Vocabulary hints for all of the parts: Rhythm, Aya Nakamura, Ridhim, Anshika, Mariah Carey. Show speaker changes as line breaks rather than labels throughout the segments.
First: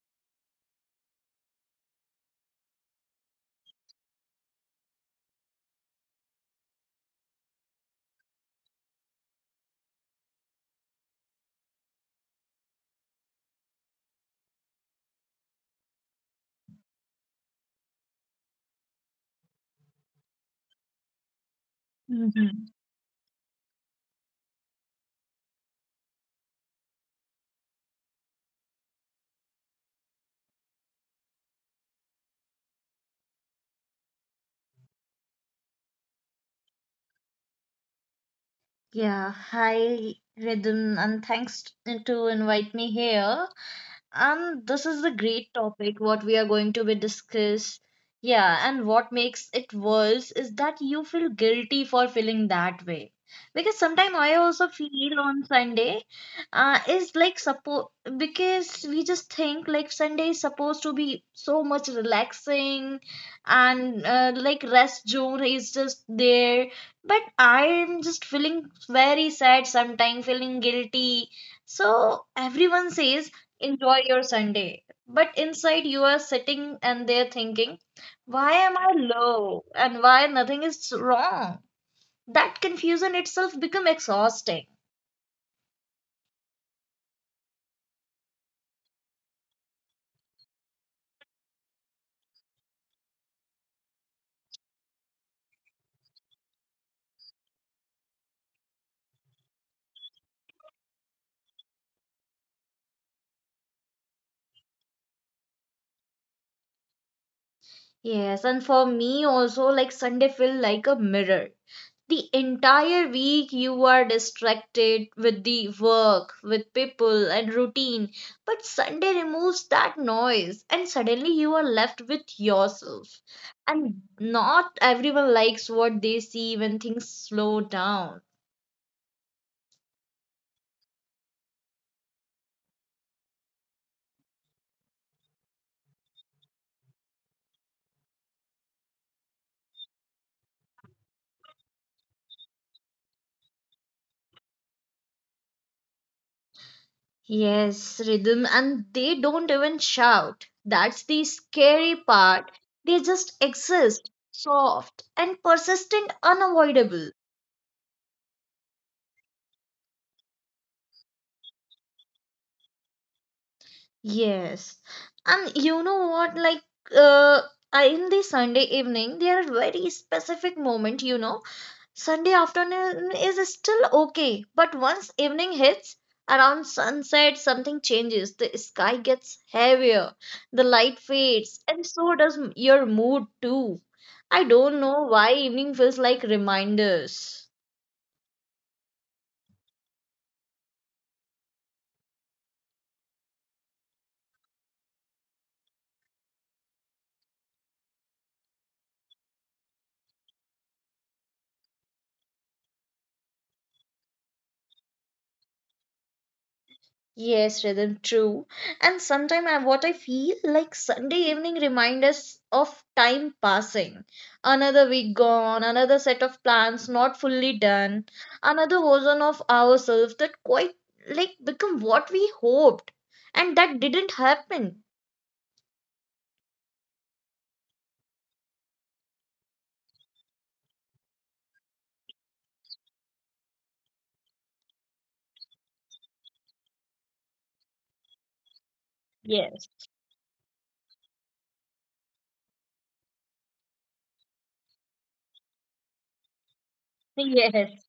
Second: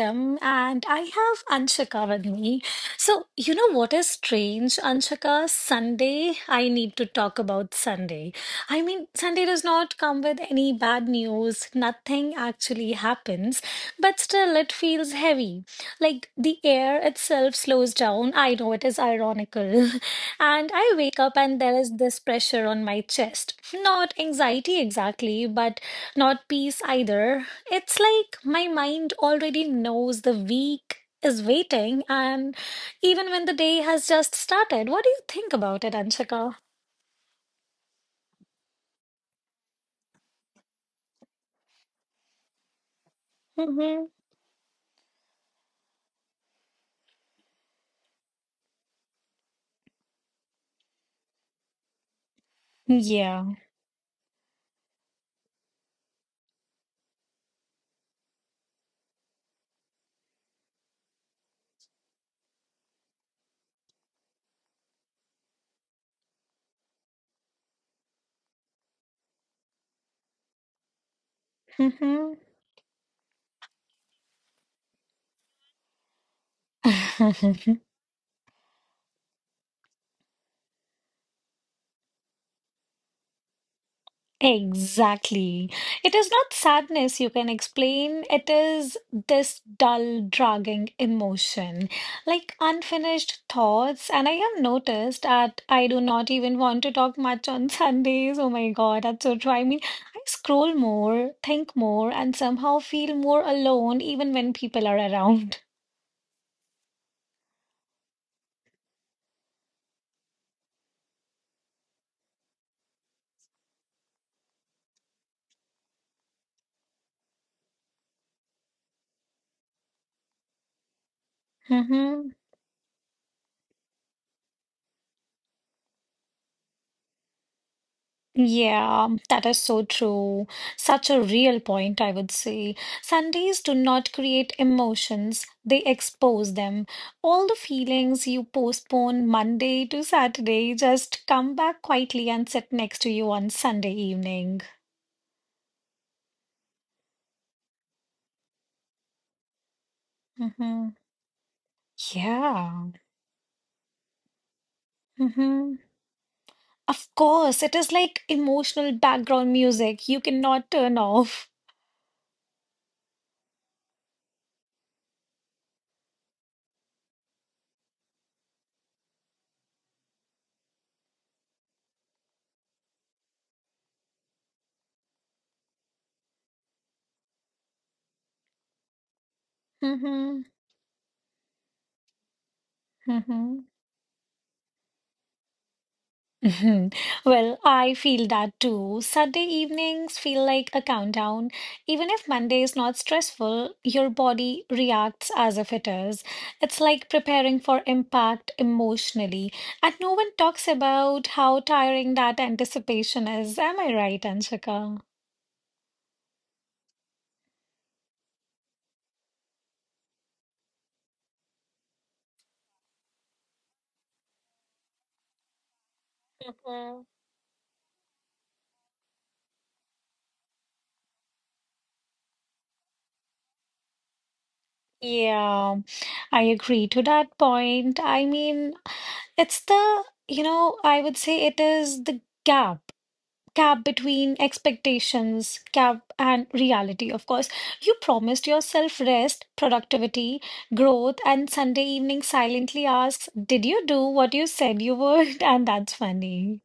Rhythm and I have Anshika with me. So, you know what is strange, Anshika? Sunday, I need to talk about Sunday. I mean, Sunday does not come with any bad news, nothing actually happens, but still it feels heavy. Like the air itself slows down. I know it is ironical. And I wake up and there is this pressure
Mhm.
on my chest. Not anxiety exactly, but not peace either. It's like my mind already knows the week is waiting, and even when the day has just started, what do you think about it, Anshika?
Yeah, hi Ridhim, and thanks to invite me here.
Mm-hmm.
And this is a great topic, what we are going to be discuss. Yeah, and what makes it worse is that you feel guilty for feeling that way.
Yeah.
Because sometimes I also feel on Sunday is like supposed because we just think like Sunday is supposed to be so much relaxing and like rest zone is just there. But I'm just feeling very sad sometimes, feeling guilty. So everyone
Mm-hmm.
says enjoy your Sunday. But inside you are sitting and they're thinking, why am I low and why nothing is wrong? That confusion itself become exhausting.
Exactly. It is not sadness you can explain, it is this dull, dragging emotion, like unfinished thoughts. And I have noticed that I do not even want to talk much on Sundays. Oh my God, that's so true. I mean, I scroll more, think more, and somehow feel more alone even when people are around.
Yes, and for me also, like Sunday feel like a mirror. The entire week you are distracted with the work, with people and routine, but Sunday removes that noise and suddenly you are left with yourself.
Mhm.
And not everyone likes what they see when things slow down.
Yeah, that is so true. Such a real point, I would say. Sundays do not create emotions, they expose them. All the feelings you postpone Monday to Saturday just come back quietly and sit next to you on Sunday evening.
Yes, rhythm, and they don't even shout. That's the scary
Hmm.
part. They just
Yeah.
exist, soft and persistent,
Hmm.
unavoidable.
Of course, it is like emotional background music you cannot turn off.
Yes, and you know what? Uh, in the Sunday evening, there are very specific moment. You know, Sunday afternoon is still okay, but once evening hits, around sunset, something changes. The sky gets heavier, the light fades,
Hmm.
and so does your mood too. I don't
Hmm.
know why evening feels like reminders.
Mhm. Well, I feel that too. Saturday evenings feel like a countdown. Even if Monday is not stressful, your body reacts as if it is. It's like preparing for impact emotionally. And no one talks about how tiring that anticipation is. Am I right, Anshika?
Yes, rhythm, true. And sometimes what I feel like Sunday evening remind us of time passing. Another week gone, another set of plans not fully done,
Mhm.
another version of ourselves that quite like become what we hoped, and that didn't happen.
Yeah, I agree to that point. I mean, it's the, I would say it is the gap. Cap between expectations, cap and reality, of course. You
Yes,
promised yourself rest, productivity, growth, and Sunday evening silently asks, Did you do what you said you would? And that's funny.
yes,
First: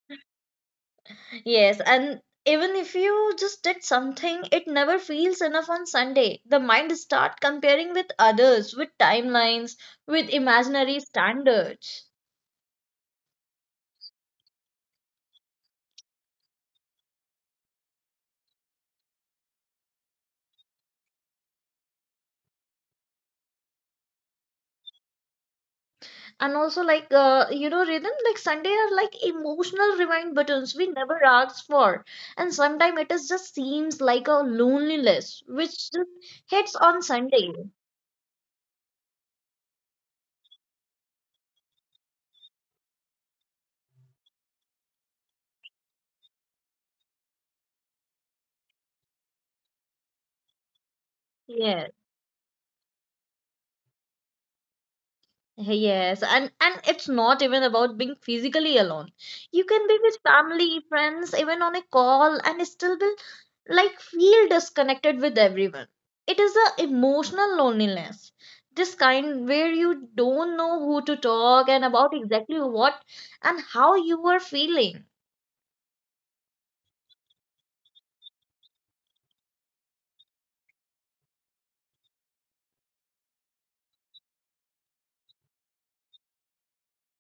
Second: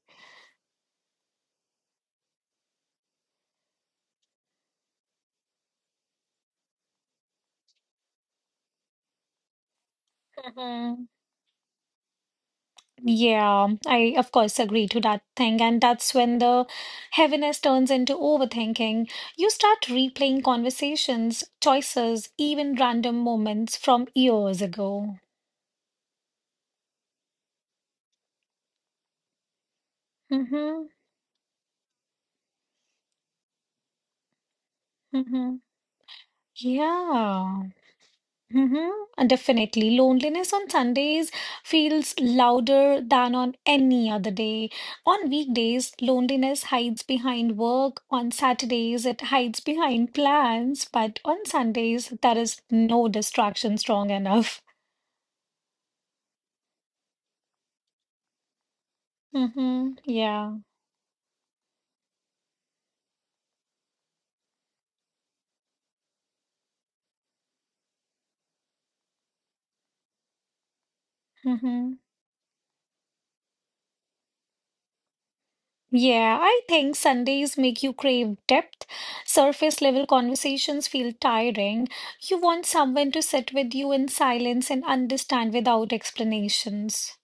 Yes, and even if you just did something, it never feels enough on Sunday. The mind start comparing with others, with timelines, with imaginary
Mhm.
standards.
Yeah, I of course agree to that thing. And that's when the heaviness turns into overthinking. You start replaying conversations, choices, even random moments from years ago.
And also like you know, rhythm, like Sunday are like emotional rewind buttons
Mm-hmm.
we never asked for. And sometimes it is just seems like a loneliness
Mm-hmm.
which just hits on Sunday.
Yeah. Mm-hmm, definitely. Loneliness on Sundays feels louder than on any other day. On weekdays, loneliness hides behind work. On Saturdays, it hides behind plans. But on
Yes.
Sundays, there is no distraction strong enough.
Yes, and it's not even about being physically alone. You can be
Mm-hmm,
with
yeah.
family, friends, even on a call, and still be like feel disconnected with everyone. It is a emotional loneliness. This kind where you don't know who to talk and
Mm-hmm.
about exactly what and how you are feeling.
Yeah, I think Sundays make you crave depth. Surface level conversations feel tiring. You want someone to sit with you in silence and understand without explanations.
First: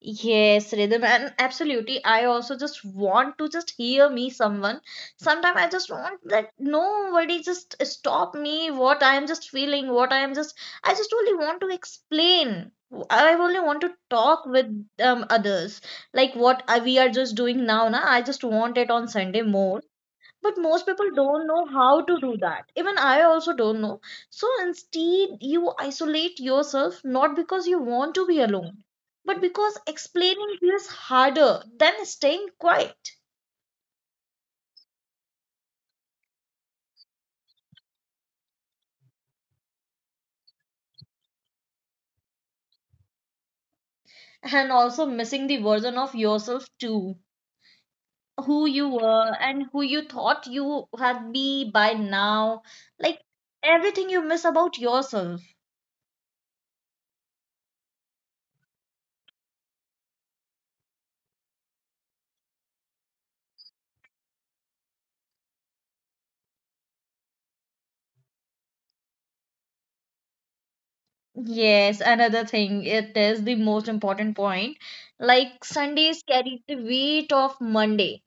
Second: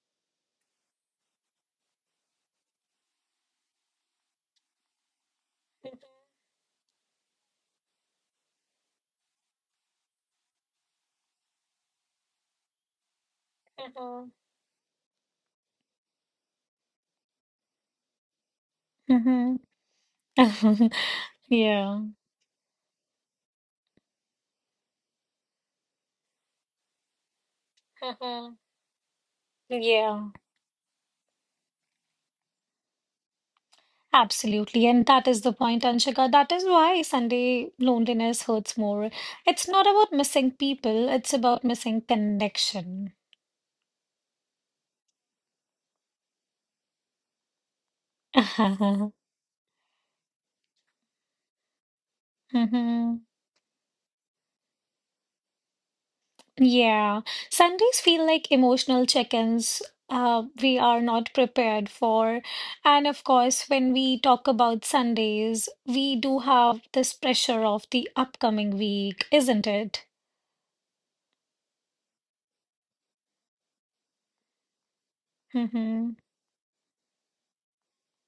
Yes, rhythm, and absolutely. I also just want to just hear me someone. Sometimes I just want that nobody just stop me what I am just feeling, what I am just I just only want to explain. I only want to
Mhm.
talk with others. Like we are just doing now, na? I just want it on Sunday
Mhm.
more. But most people don't know how
Yeah.
to do that. Even I also don't know. So instead, you isolate yourself not because you want to be
Mhm.
alone, but because
Yeah.
explaining feels harder than staying quiet,
Absolutely. And that is the point, Anshika. That is why Sunday loneliness hurts more. It's not about missing people, it's about missing connection.
and also missing the version of yourself too. Who you were and who you thought you had be by now.
Hmm.
Like everything you miss about yourself.
Yeah. Sundays feel like emotional check-ins we are not prepared for. And of course, when we talk about Sundays, we do have this pressure of the upcoming week, isn't it?
Yes, another thing, it is the most important point. Like
Mm-hmm.
Sundays carry the weight of Monday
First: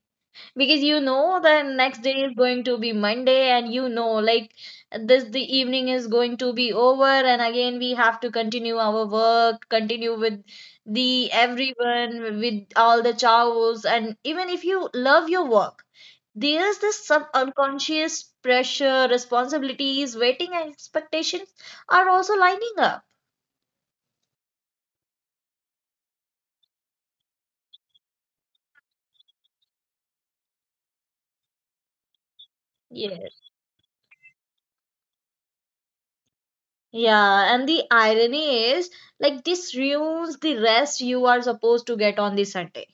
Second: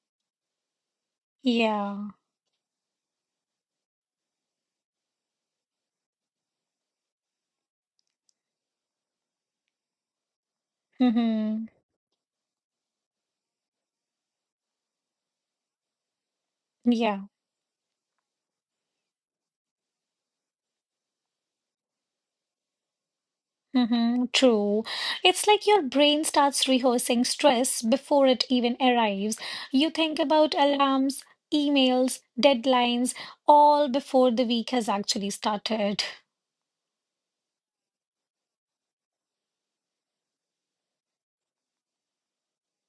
because you know the next
Yeah.
day is going to be Monday, and you know, like this, the evening is going to be over, and again we have to continue our work, continue with the
Mm-hmm.
everyone, with all the chows, and even if you love your work, there is this
Yeah.
sub-unconscious pressure, responsibilities, waiting, and expectations are also lining up.
Mm-hmm. True. It's like your brain starts rehearsing stress before it even arrives. You think about alarms, emails, deadlines,
Yes.
all before the week has actually started.
Yeah, and the irony is, like, this ruins the rest you are supposed to get on the Sunday.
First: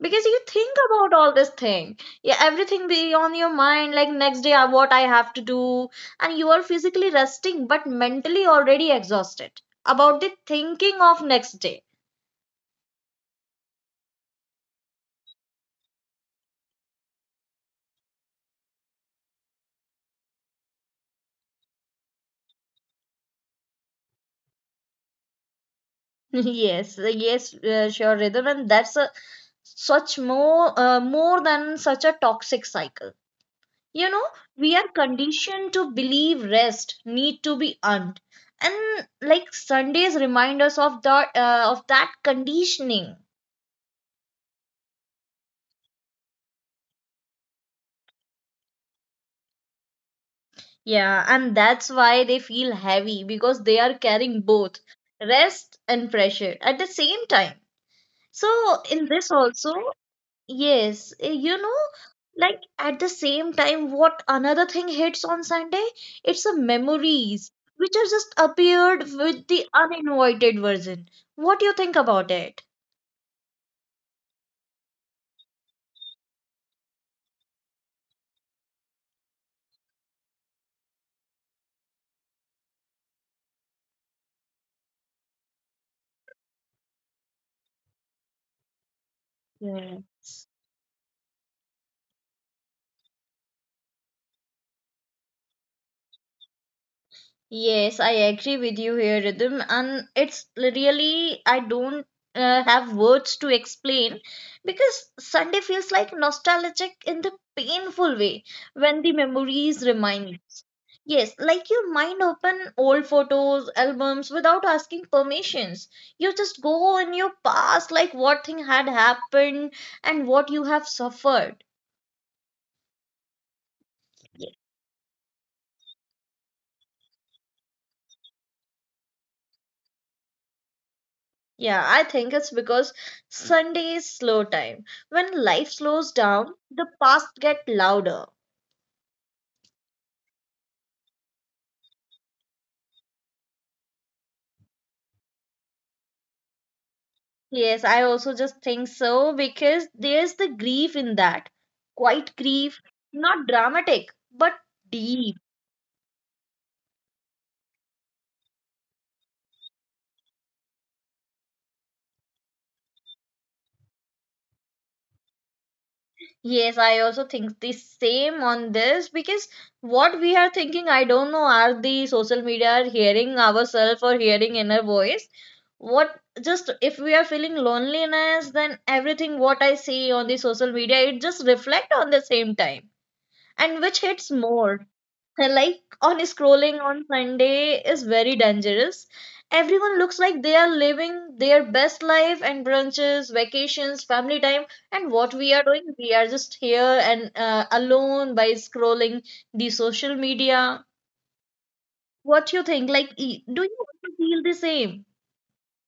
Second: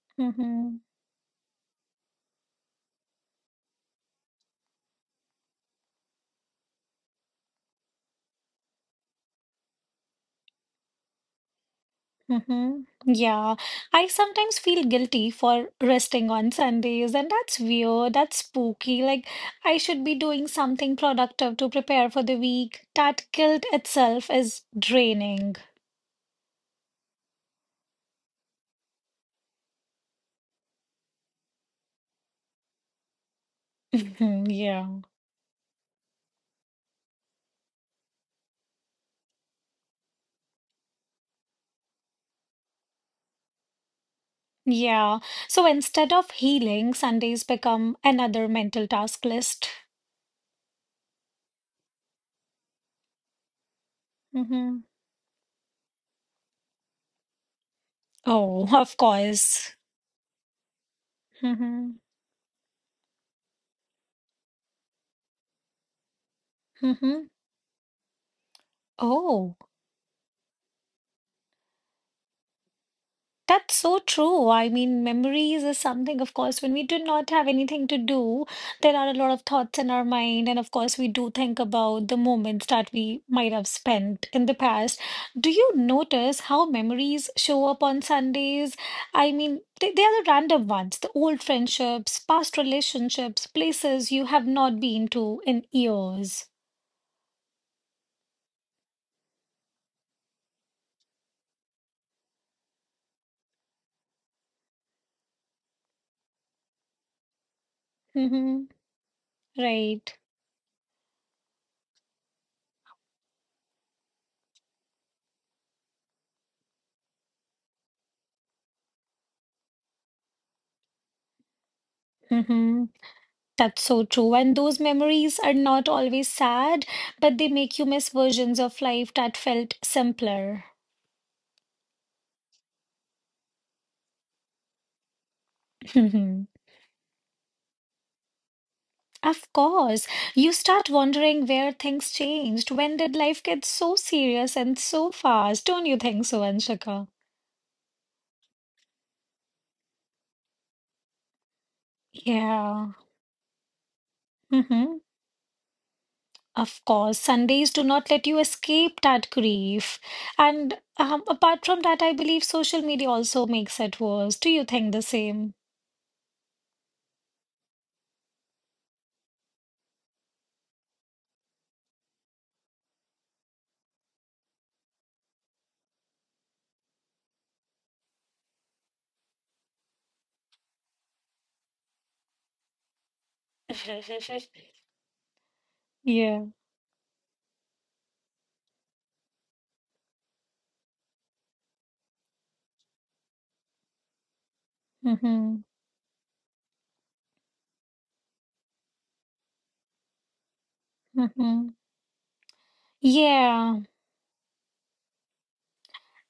Because you think
Mm-hmm.
about all this thing, yeah, everything be on your mind, like next day what I have to do, and you are physically resting but mentally already exhausted about the thinking of next day.
Mm-hmm. Yeah, I sometimes feel guilty for resting on Sundays, and that's weird, that's spooky. Like, I should be doing something productive to prepare for the week. That guilt itself is draining.
Yes, yes, sure, rhythm, and that's a such more more than such a toxic cycle. You know,
Mhm,
we are
yeah.
conditioned to believe rest need to be earned, and like Sundays remind us of that, of that conditioning.
Yeah. So instead of healing, Sundays become another mental task list.
Yeah, and that's why they feel heavy because they are carrying
Mm-hmm.
both rest and pressure at the same time. So
Oh, of
in this
course.
also, yes, you
Mm-hmm.
know, like at the same time, what another thing hits on Sunday? It's the
Mm-hmm.
memories which are just appeared
Oh.
with the uninvited version. What do you think about it?
That's so true. I mean, memories is something, of course, when we do not have anything to do, there are a lot of thoughts in our mind. And of course, we do think about the moments that we might have spent in the past. Do you notice how memories show up on Sundays? I mean, they are the
Yeah.
random ones, the old friendships, past relationships, places you have not been to in years.
Yes, I agree with you here, Rhythm, and it's really I don't have words to explain because Sunday feels like nostalgic in the painful
Mm-hmm.
way when the memories
Right.
remind. Yes, like you mind open old photos, albums without asking permissions. You just go in your past, like what thing had happened and what you have suffered.
Mm-hmm. That's so true. And those
Ye-
memories are not always sad, but they make you miss versions of life that felt simpler.
Yeah, I think it's because Sunday is slow time. When life slows down, the past get louder.
Of course, you start wondering where things changed. When did life get so serious and so fast? Don't you think so, Anshika?
Yes, I also just think so because there's the grief in that. Quite
Yeah.
grief, not dramatic, but
Hmm.
deep.
Of course, Sundays do not let you escape that grief. And apart from that, I believe social media also makes it worse. Do you think the same?
Yes, I also think the same on this because what we are thinking, I don't know, are the social media hearing ourselves or hearing inner voice? What just if we are feeling loneliness, then everything what I see on the social media, it just reflect on the same time and which hits more. Like
Yeah.
on scrolling on Sunday is very dangerous. Everyone looks like they are living their best life and brunches, vacations, family time, and
Hmm.
what we are doing, we are just here and alone by scrolling the social media.
Hmm.
What you think? Like,
Yeah,
do you also feel the same?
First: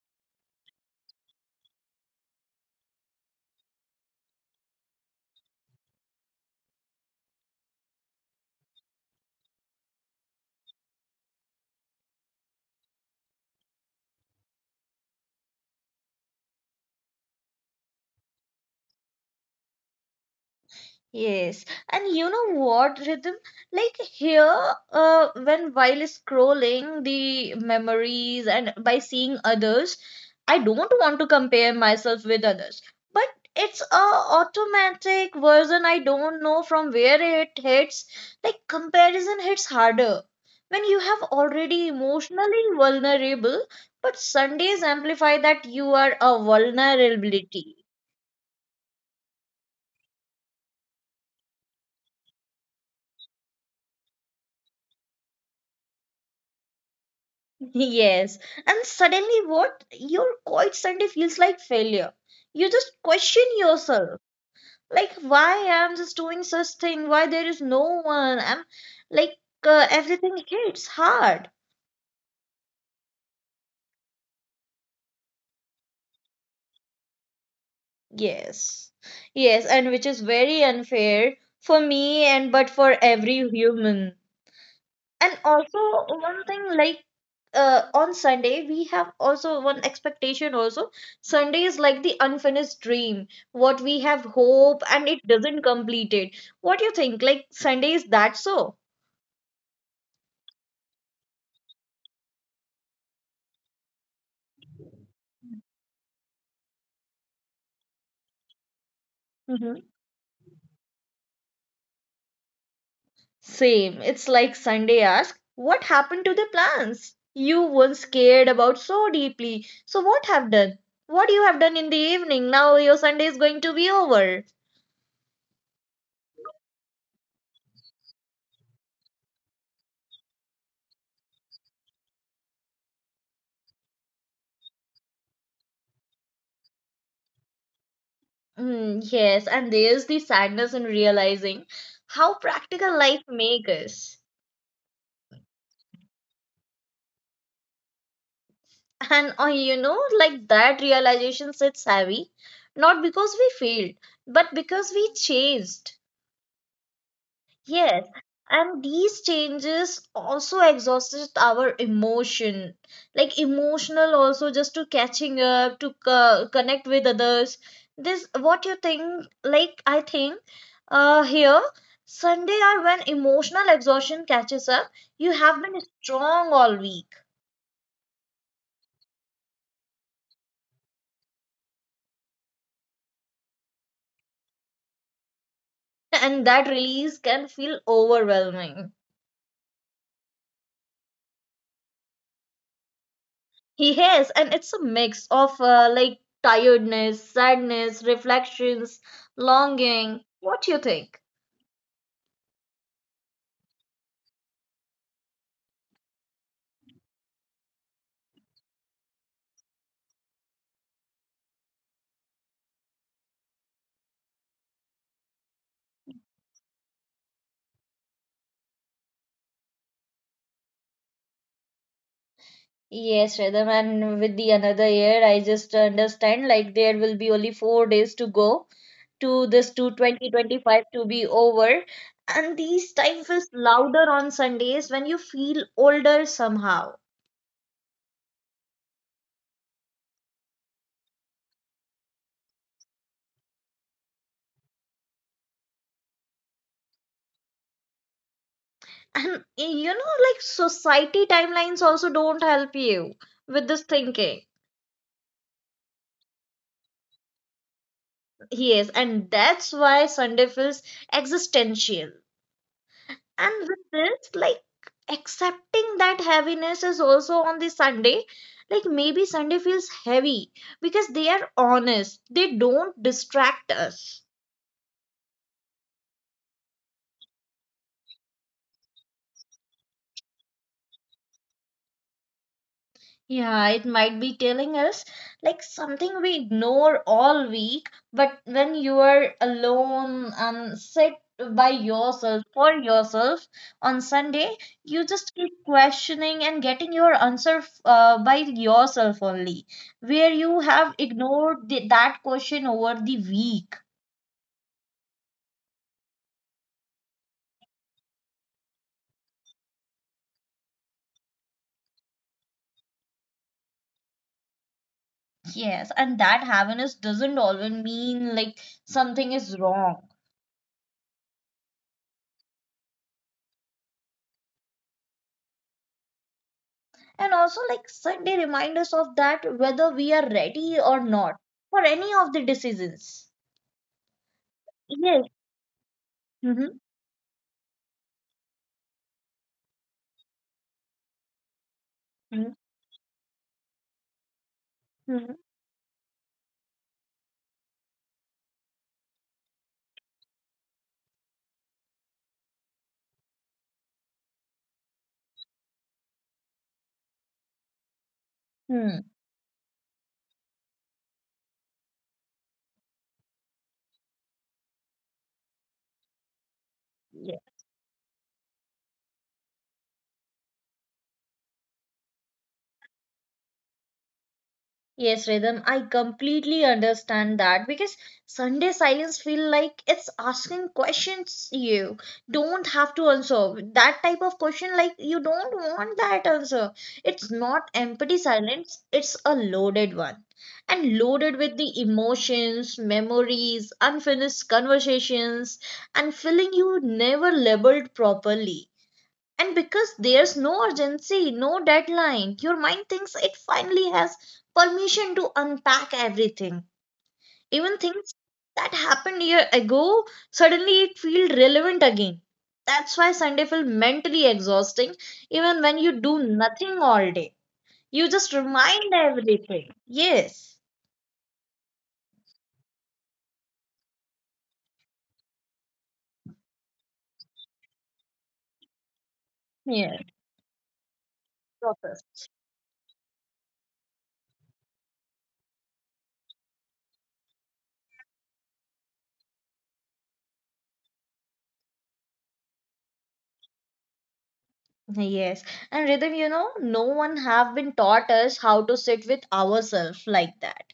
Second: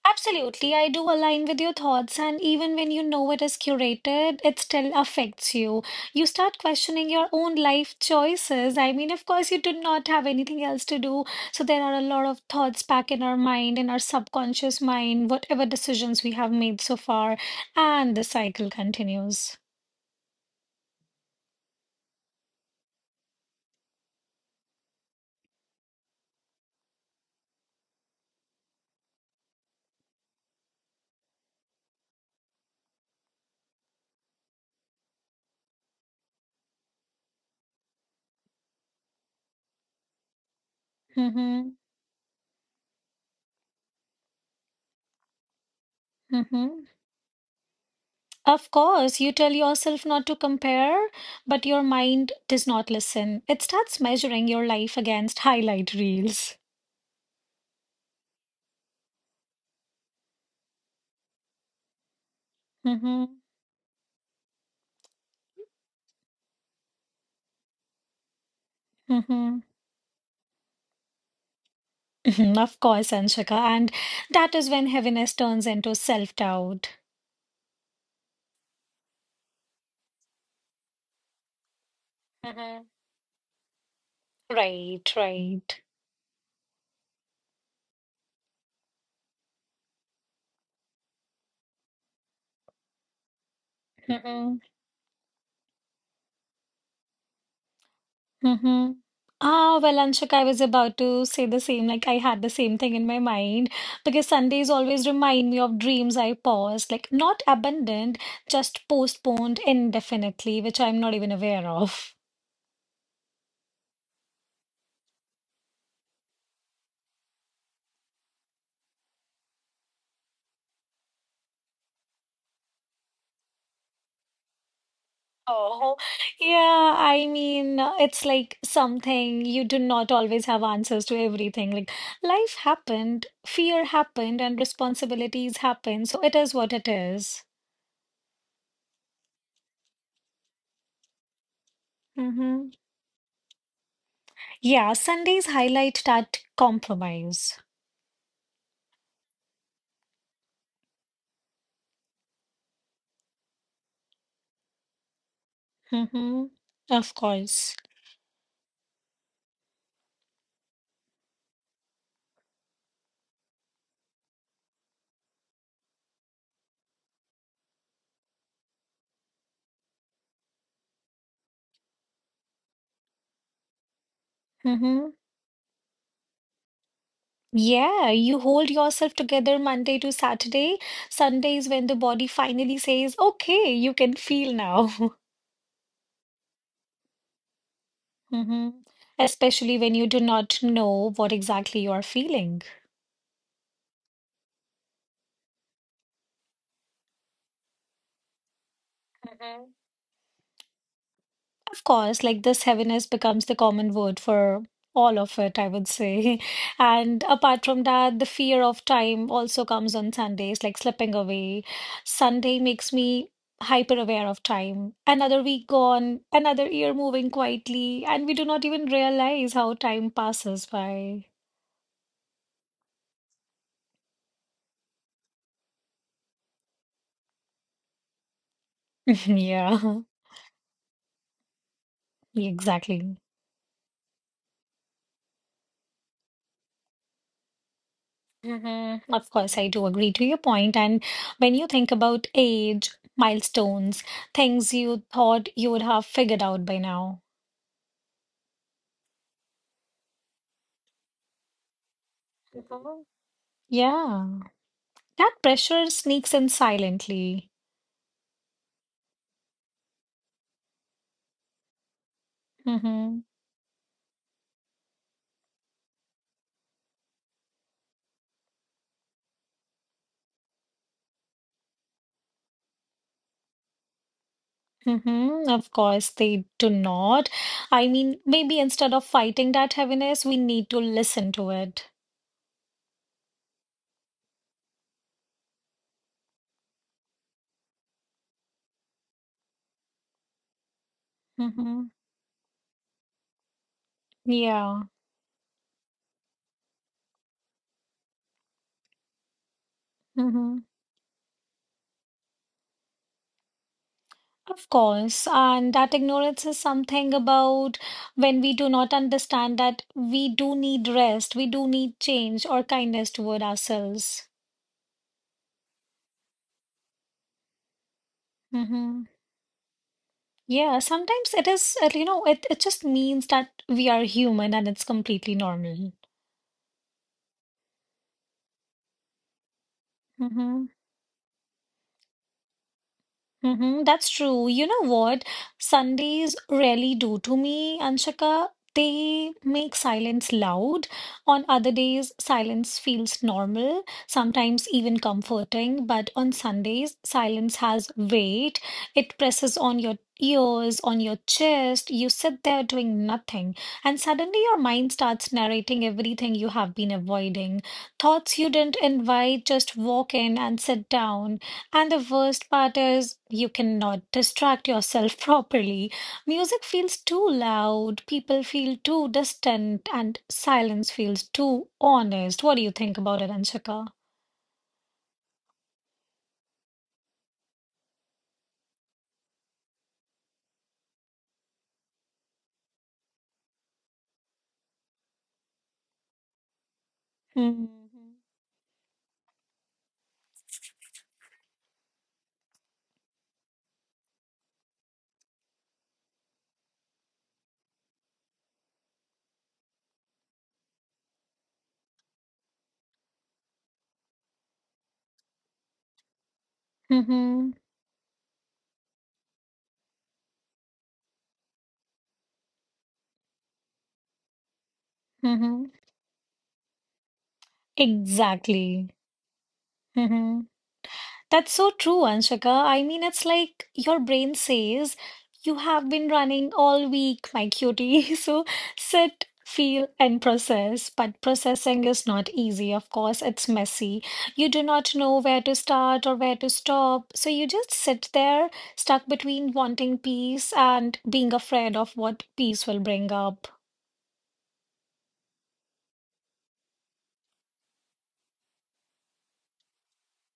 absolutely. I do align with your thoughts, and even when you know it is curated, it still affects you. You start questioning your own life choices. I mean, of course, you do not have anything else to do, so there are a lot of thoughts back in our mind, in our subconscious mind, whatever decisions we have made so far, and the cycle continues.
Yes, and you know what, Rhythm? Like here, when while scrolling the memories and by seeing others, I don't want to compare myself with others. But it's a automatic version. I don't know from where it hits. Like comparison hits harder when you have
Mm-hmm.
already emotionally vulnerable, but Sundays amplify that you are a
Mm-hmm.
vulnerability.
Of course, you tell yourself not to compare, but your mind does not listen. It starts measuring your life against highlight reels.
Yes, and suddenly what? Your quiet Sunday feels like failure. You just
Mm-hmm.
question yourself, like why I'm just doing such thing? Why there is no one? I'm like
Hmm.
everything hits hard.
Mhm, of course, Anshika. And that is when heaviness turns into self-doubt.
Yes, yes, and which is very unfair for me and but
Hmm.
for every human.
Right,
And also
right.
one thing, like on Sunday we have also one expectation also. Sunday is like the unfinished dream. What we have
Hmm.
hope and it doesn't complete it. What do you think? Like Sunday is that so?
Mm-hmm. Ah, well, Anshuk, I was about to say the same. Like, I had the same thing in my mind because Sundays always remind me of dreams I paused, like, not abandoned, just postponed
Hmm.
indefinitely, which I'm not even aware of.
Same. It's like Sunday ask, what happened to the plans? You once cared about so deeply. So what have done? What you have done in the evening? Now your Sunday is going to be over.
Oh, yeah. I mean, it's like something you do not always have answers to everything. Like, life happened, fear happened, and responsibilities happened. So it is what it is.
Mm, yes, and there's the sadness in realizing how practical
Mm-hmm.
life makes us.
Yeah, Sundays highlight that compromise.
And you know, like that realization sits heavy, not because we failed, but because we changed.
Hmm. Of
Yes,
course.
and these changes also exhausted our emotion, like emotional also just to catching up, to connect with others. This what you think? Like, I think, here, Sunday are when emotional exhaustion catches up. You
Hmm.
have been strong all week,
Yeah, you hold yourself together Monday to Saturday. Sunday is when the body finally says, okay, you can feel now.
and that release can feel overwhelming.
Hmm. Especially when you do not know what exactly you are feeling.
He has, and it's a mix of like tiredness, sadness, reflections, longing. What you think?
Of course, like this heaviness becomes the common word for all of it, I would say. And apart from that, the fear of time also comes on Sundays, like slipping away. Sunday makes me hyper aware of time. Another week gone, another year moving quietly, and we do not even realize how time passes by.
Yes, Rhythm, and with the another year, I just understand like there will be only 4 days to go to this to
Yeah,
2025 to be over. And these time feels
exactly.
louder on Sundays when you feel older somehow.
Mhm. Of course, I do agree to your point. And when you think about age, milestones, things you thought you would have figured out by now.
And you know, like society timelines also don't help you
Mhm.
with this thinking.
Yeah, that pressure sneaks in silently.
He is, and that's why Sunday feels existential. And
Mm-hmm.
with this, like accepting that heaviness is also on the Sunday, like maybe Sunday feels heavy because they are honest, they don't distract us.
Mm-hmm. Of course, they do not. I mean, maybe instead of fighting that heaviness, we need to listen to it.
Yeah, it might be telling us like something we ignore all week, but when you are alone and sit by
Mm-hmm.
yourself for yourself on Sunday, you
Yeah.
just keep questioning and getting your answer by yourself only, where you have
Mm-hmm.
ignored that question over the week.
Of course, and that ignorance is something about when we do not understand that we do need rest, we do need change or kindness toward ourselves.
Yes, and that happiness doesn't always mean like something
Hmm.
is wrong.
Yeah, sometimes it is, it just means that we are human and it's completely normal.
And also, like Sunday remind us of that whether we are ready
Mm-hmm.
or not for any of the decisions.
Mm-hmm, that's true. You know
Yes.
what? Sundays
Mm-hmm.
really do to me, Anshika. They make silence loud. On other days, silence feels normal, sometimes even
Hmm.
comforting. But on Sundays, silence has weight. It presses on your ears, on your chest. You sit there doing nothing. And suddenly your mind starts narrating everything you have been avoiding. Thoughts you
Hmm.
didn't invite just walk in and sit down. And the worst part is, you cannot distract yourself properly. Music feels too loud, people feel too distant, and silence feels too honest. What do you think about it, Anshika?
Yes, Rhythm, I completely understand that because Sunday silence feel like it's asking questions you don't have to answer. That type of question, like you don't want that answer. It's not empty
Mhm.
silence, it's a loaded one. And loaded with the emotions, memories, unfinished conversations, and feeling you never labeled properly. And because there's no urgency, no deadline, your mind thinks it finally has permission to unpack everything. Even
Mm-hmm.
things that happened a year ago, suddenly it feels relevant again. That's why Sunday feels mentally exhausting, even when you
Mm-hmm.
do nothing all day. You just remind
Exactly.
everything. Yes.
Mm-hmm. That's so true, Anshika. I mean, it's like your brain says, you have been running all week, my cutie. So sit,
Yes.
feel, and process. But
Process.
processing is not easy. Of course, it's messy. You do not know where to start or where to stop. So you just sit there, stuck between wanting peace and being afraid of what peace will bring up.
Yes. And Rhythm, you know, no one have been taught us how to sit with ourselves like that.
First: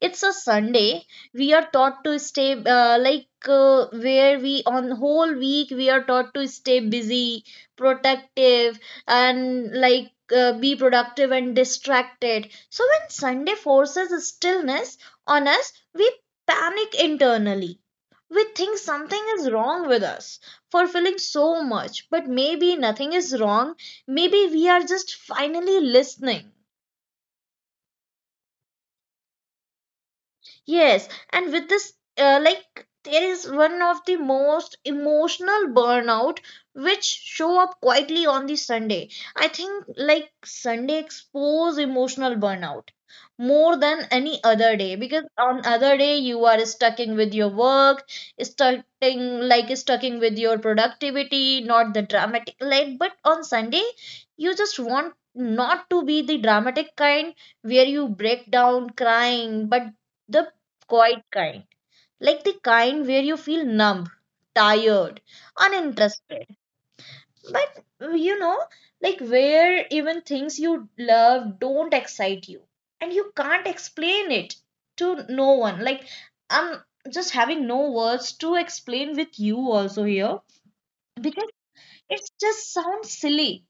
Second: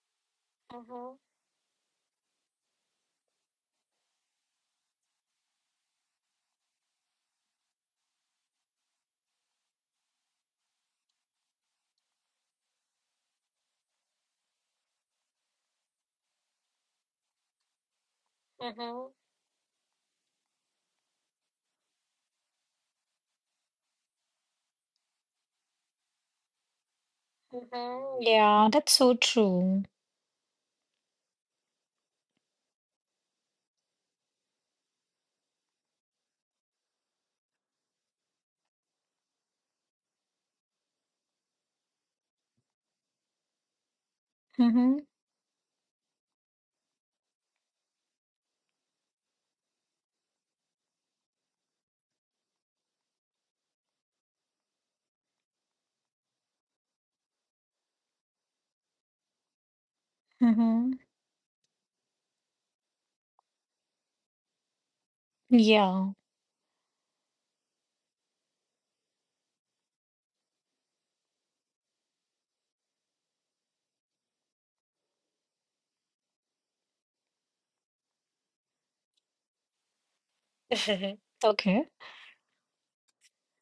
It's a Sunday.
Mm-hmm,
We are taught to stay where we on whole week we are taught to stay busy, protective, and like be productive and distracted. So when Sunday forces stillness on us, we panic internally. We think
mm-hmm,
something is wrong with us for feeling so much, but maybe nothing is wrong. Maybe we are just finally listening.
mm-hmm. Yeah, that's so true.
Yes, and with this, there is one of the most emotional burnout which show up quietly on the Sunday. I think like Sunday expose emotional burnout more than any other day,
Mm-hmm,
because on other day you are stucking with your work, stucking stucking with your productivity, not the dramatic like. But on Sunday, you just want not to be the dramatic kind where you break down crying, but the
mm-hmm.
quiet kind, like the kind where you feel numb, tired,
Yeah.
uninterested. But you know, like where even things you love don't excite you and you can't explain it to no one. Like, I'm just having no words to explain with you also here
Yeah.
because
Okay.
it just sounds silly.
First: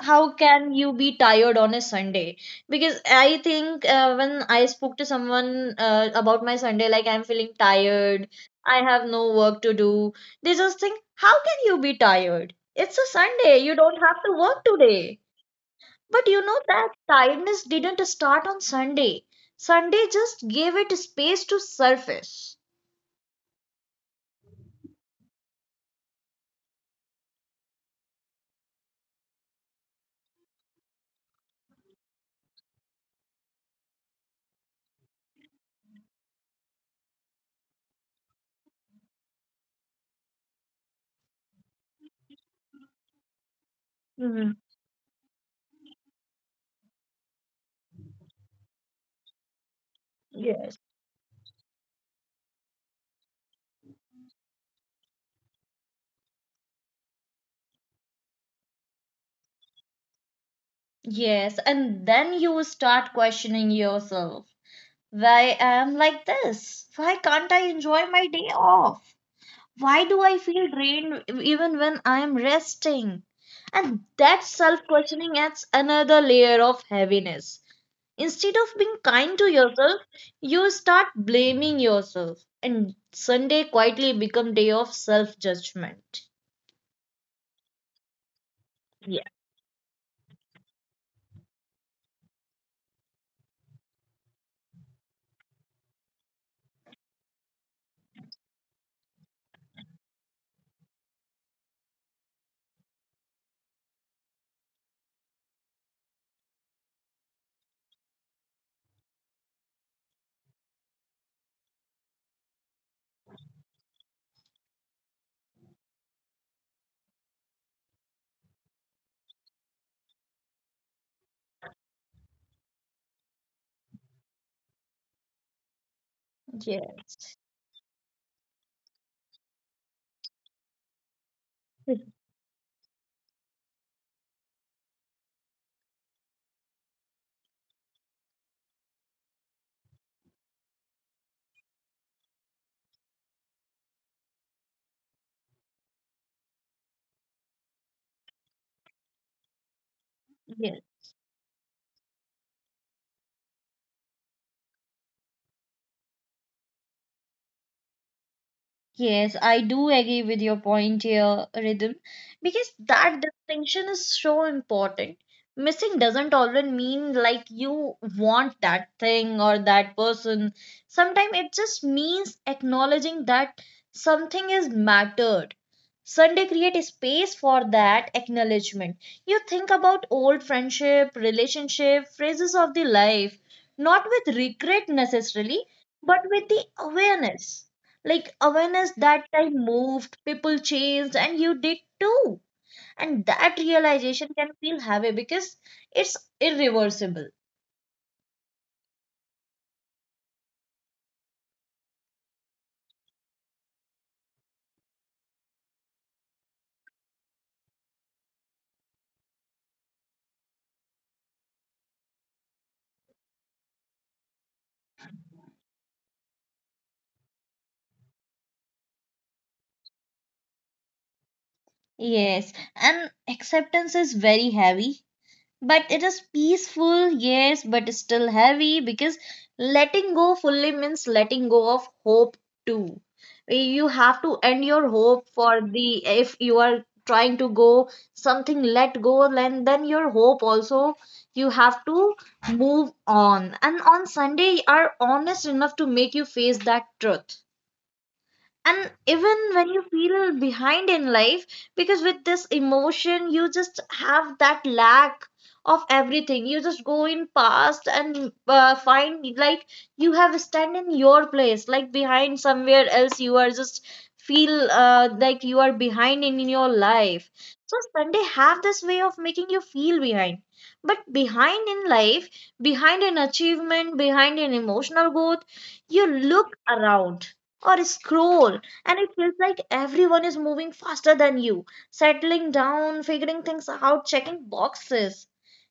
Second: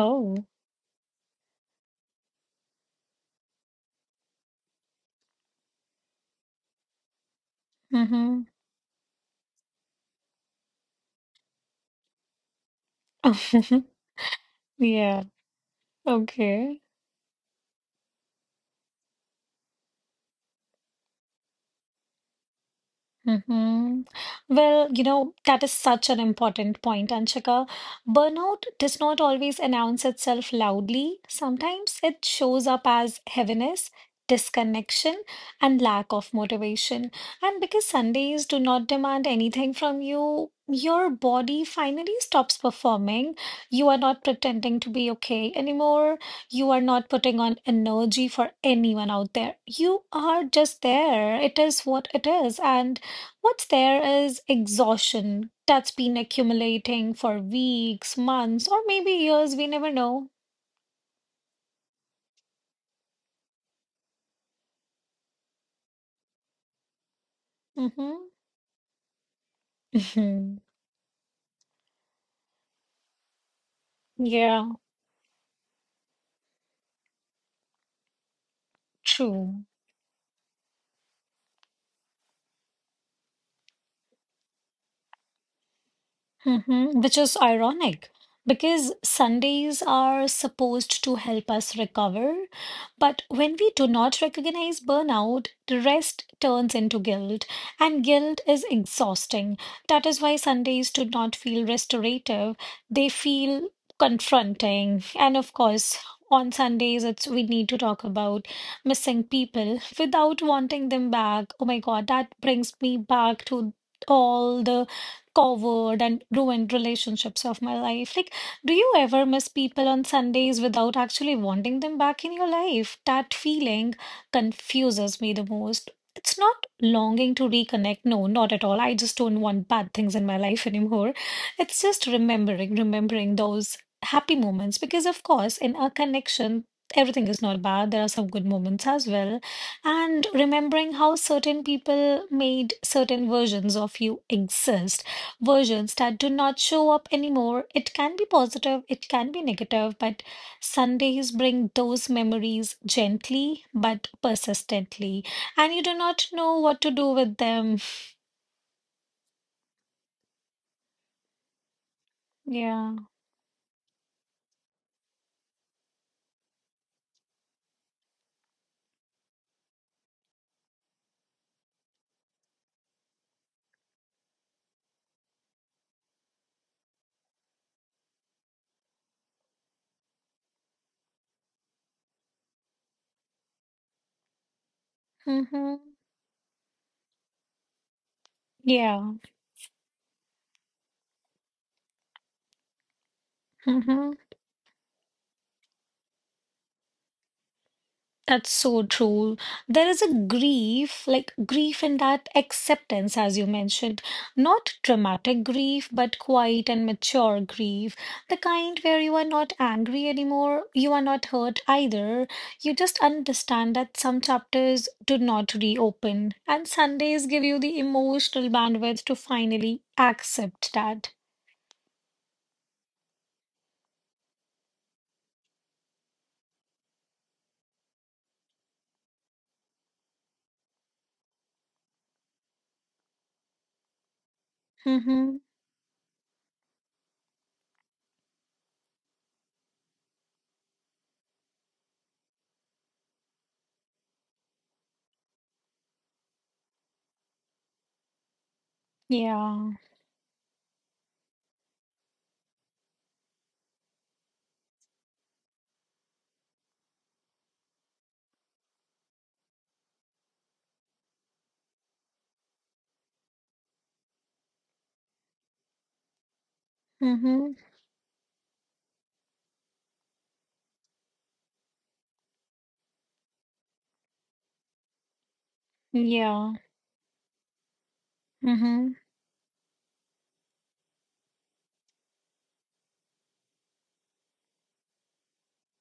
How can you be tired on a Sunday? Because I think when I spoke to someone about my Sunday, like I'm feeling tired,
Mm-hmm.
I have no work to do, they just think how can you be tired, it's a Sunday, you don't have to work today.
Yeah.
But you know
Okay.
that tiredness didn't start on Sunday. Sunday just gave it space to surface.
Hmm. Well, that is such an important point, Anshika. Burnout does not always announce itself loudly. Sometimes it shows up as heaviness, disconnection, and lack of motivation. And because Sundays do not demand anything from you, your body finally stops performing. You are not
Hmm.
pretending to be okay anymore. You are not putting on energy for anyone out there. You are just
Yes.
there. It is what it is. And what's there is exhaustion that's been accumulating for weeks, months, or maybe years. We never know.
Yes, and then you start questioning yourself. Why I am like this? Why can't I enjoy
Mm-hmm.
my day off? Why do I feel drained even when I am resting? And that
Yeah,
self questioning adds another layer of heaviness. Instead of being kind to
true.
yourself, you start blaming yourself, and Sunday quietly become day of self judgment.
Mhm, which is ironic because
Yeah.
Sundays are supposed to help us recover. But when we do not recognize burnout, the rest turns into guilt, and guilt is exhausting. That is why Sundays do not feel restorative, they feel confronting. And of course, on Sundays, it's we need to talk about missing people without wanting them back. Oh my God, that brings me back to all the covered and ruined relationships of my life. Like, do you ever miss people on Sundays without actually wanting them back in your life? That feeling confuses me the most. It's not
Yeah.
longing to reconnect. No, not at all. I just don't want bad things in my life anymore. It's just remembering, remembering those happy moments. Because, of course, in a connection, everything is not bad. There are some good moments as well. And remembering how certain people made certain versions of you exist versions that do not show up anymore. It can be positive, it can be negative, but
Yeah.
Sundays bring those memories gently but persistently, and you do not know what to do with them.
Yes, I do agree with your point here, Rhythm, because
Yeah.
that distinction is so important. Missing doesn't always mean like you want that thing or that person. Sometimes it just means acknowledging that something is mattered. Sunday create a space for that acknowledgement. You think about old friendship, relationship, phases of the life, not with regret
Mm-hmm.
necessarily, but with the awareness. Like
Yeah.
awareness that time moved, people changed, and you did too. And that
Mm-hmm.
realization can feel heavy because it's irreversible.
That's so true. There is a grief, like grief in that acceptance, as you mentioned. Not dramatic grief, but quiet and mature grief. The kind where you are not angry anymore, you are not hurt either. You just understand that some chapters do not reopen, and Sundays give you the emotional bandwidth to finally accept that.
Yes, and acceptance is very heavy, but it is peaceful. Yes, but still heavy, because letting go fully means letting go of hope too. You have to end your hope
Mm-hmm.
for the, if you are trying to go something let go, then your hope also you have to move on. And on Sunday are honest enough to make you face that truth. And even when
Yeah.
you feel behind in life, because with this emotion you just have that lack of everything. You just go in past and find like you have stand in your place like behind, somewhere else you are just feel like you are behind in your life.
Mm-hmm.
So Sunday have this way of making you feel behind, but behind in life, behind in achievement, behind in emotional growth. You
Yeah.
look around or scroll,
Mm-hmm.
and it feels like everyone is moving faster than you, settling down, figuring things out, checking boxes.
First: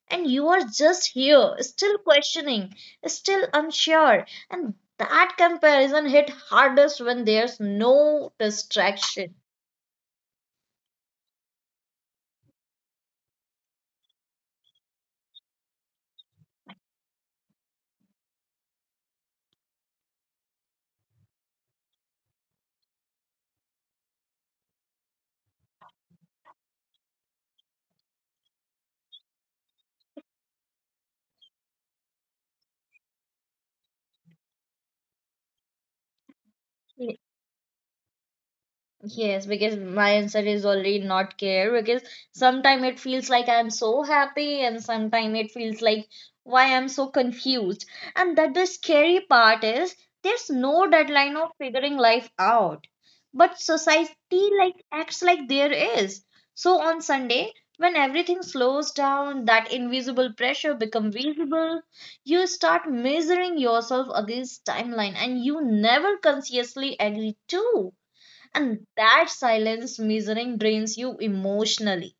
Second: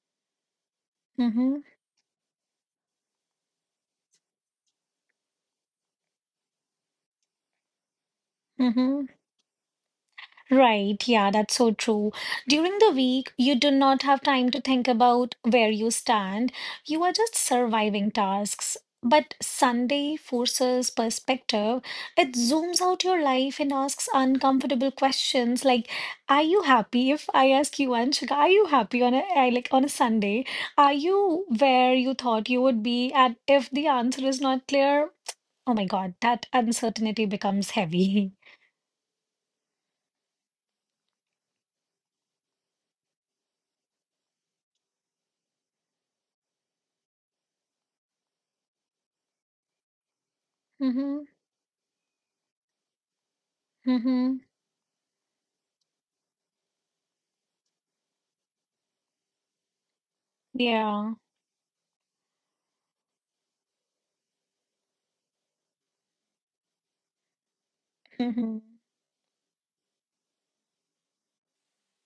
And you are just here,
Mm-hmm.
still questioning, still unsure. And that comparison hit hardest when there's no
Mm-hmm.
distraction.
Right, yeah, that's so true. During the week, you do not have time to think about where you stand. You are just surviving tasks. But Sunday forces perspective. It zooms out your life and asks uncomfortable questions like, "Are you happy?" If I ask you, Anshika, "Are you happy on a like on a Sunday? Are you where you thought you would be?" And if the answer is not clear, oh my God, that uncertainty becomes heavy.
Yes, because my answer is already not care, because sometimes it feels like I'm so happy and sometimes it feels like why I'm so confused. And that the scary part is there's no deadline
Mm-hmm.
of figuring life out. But society
Mm-hmm.
like acts like there is. So on Sunday, when everything slows down, that invisible pressure become
Yeah.
visible, you start measuring yourself against timeline and you never consciously agree to.
Mhm.
And that silence measuring drains you emotionally.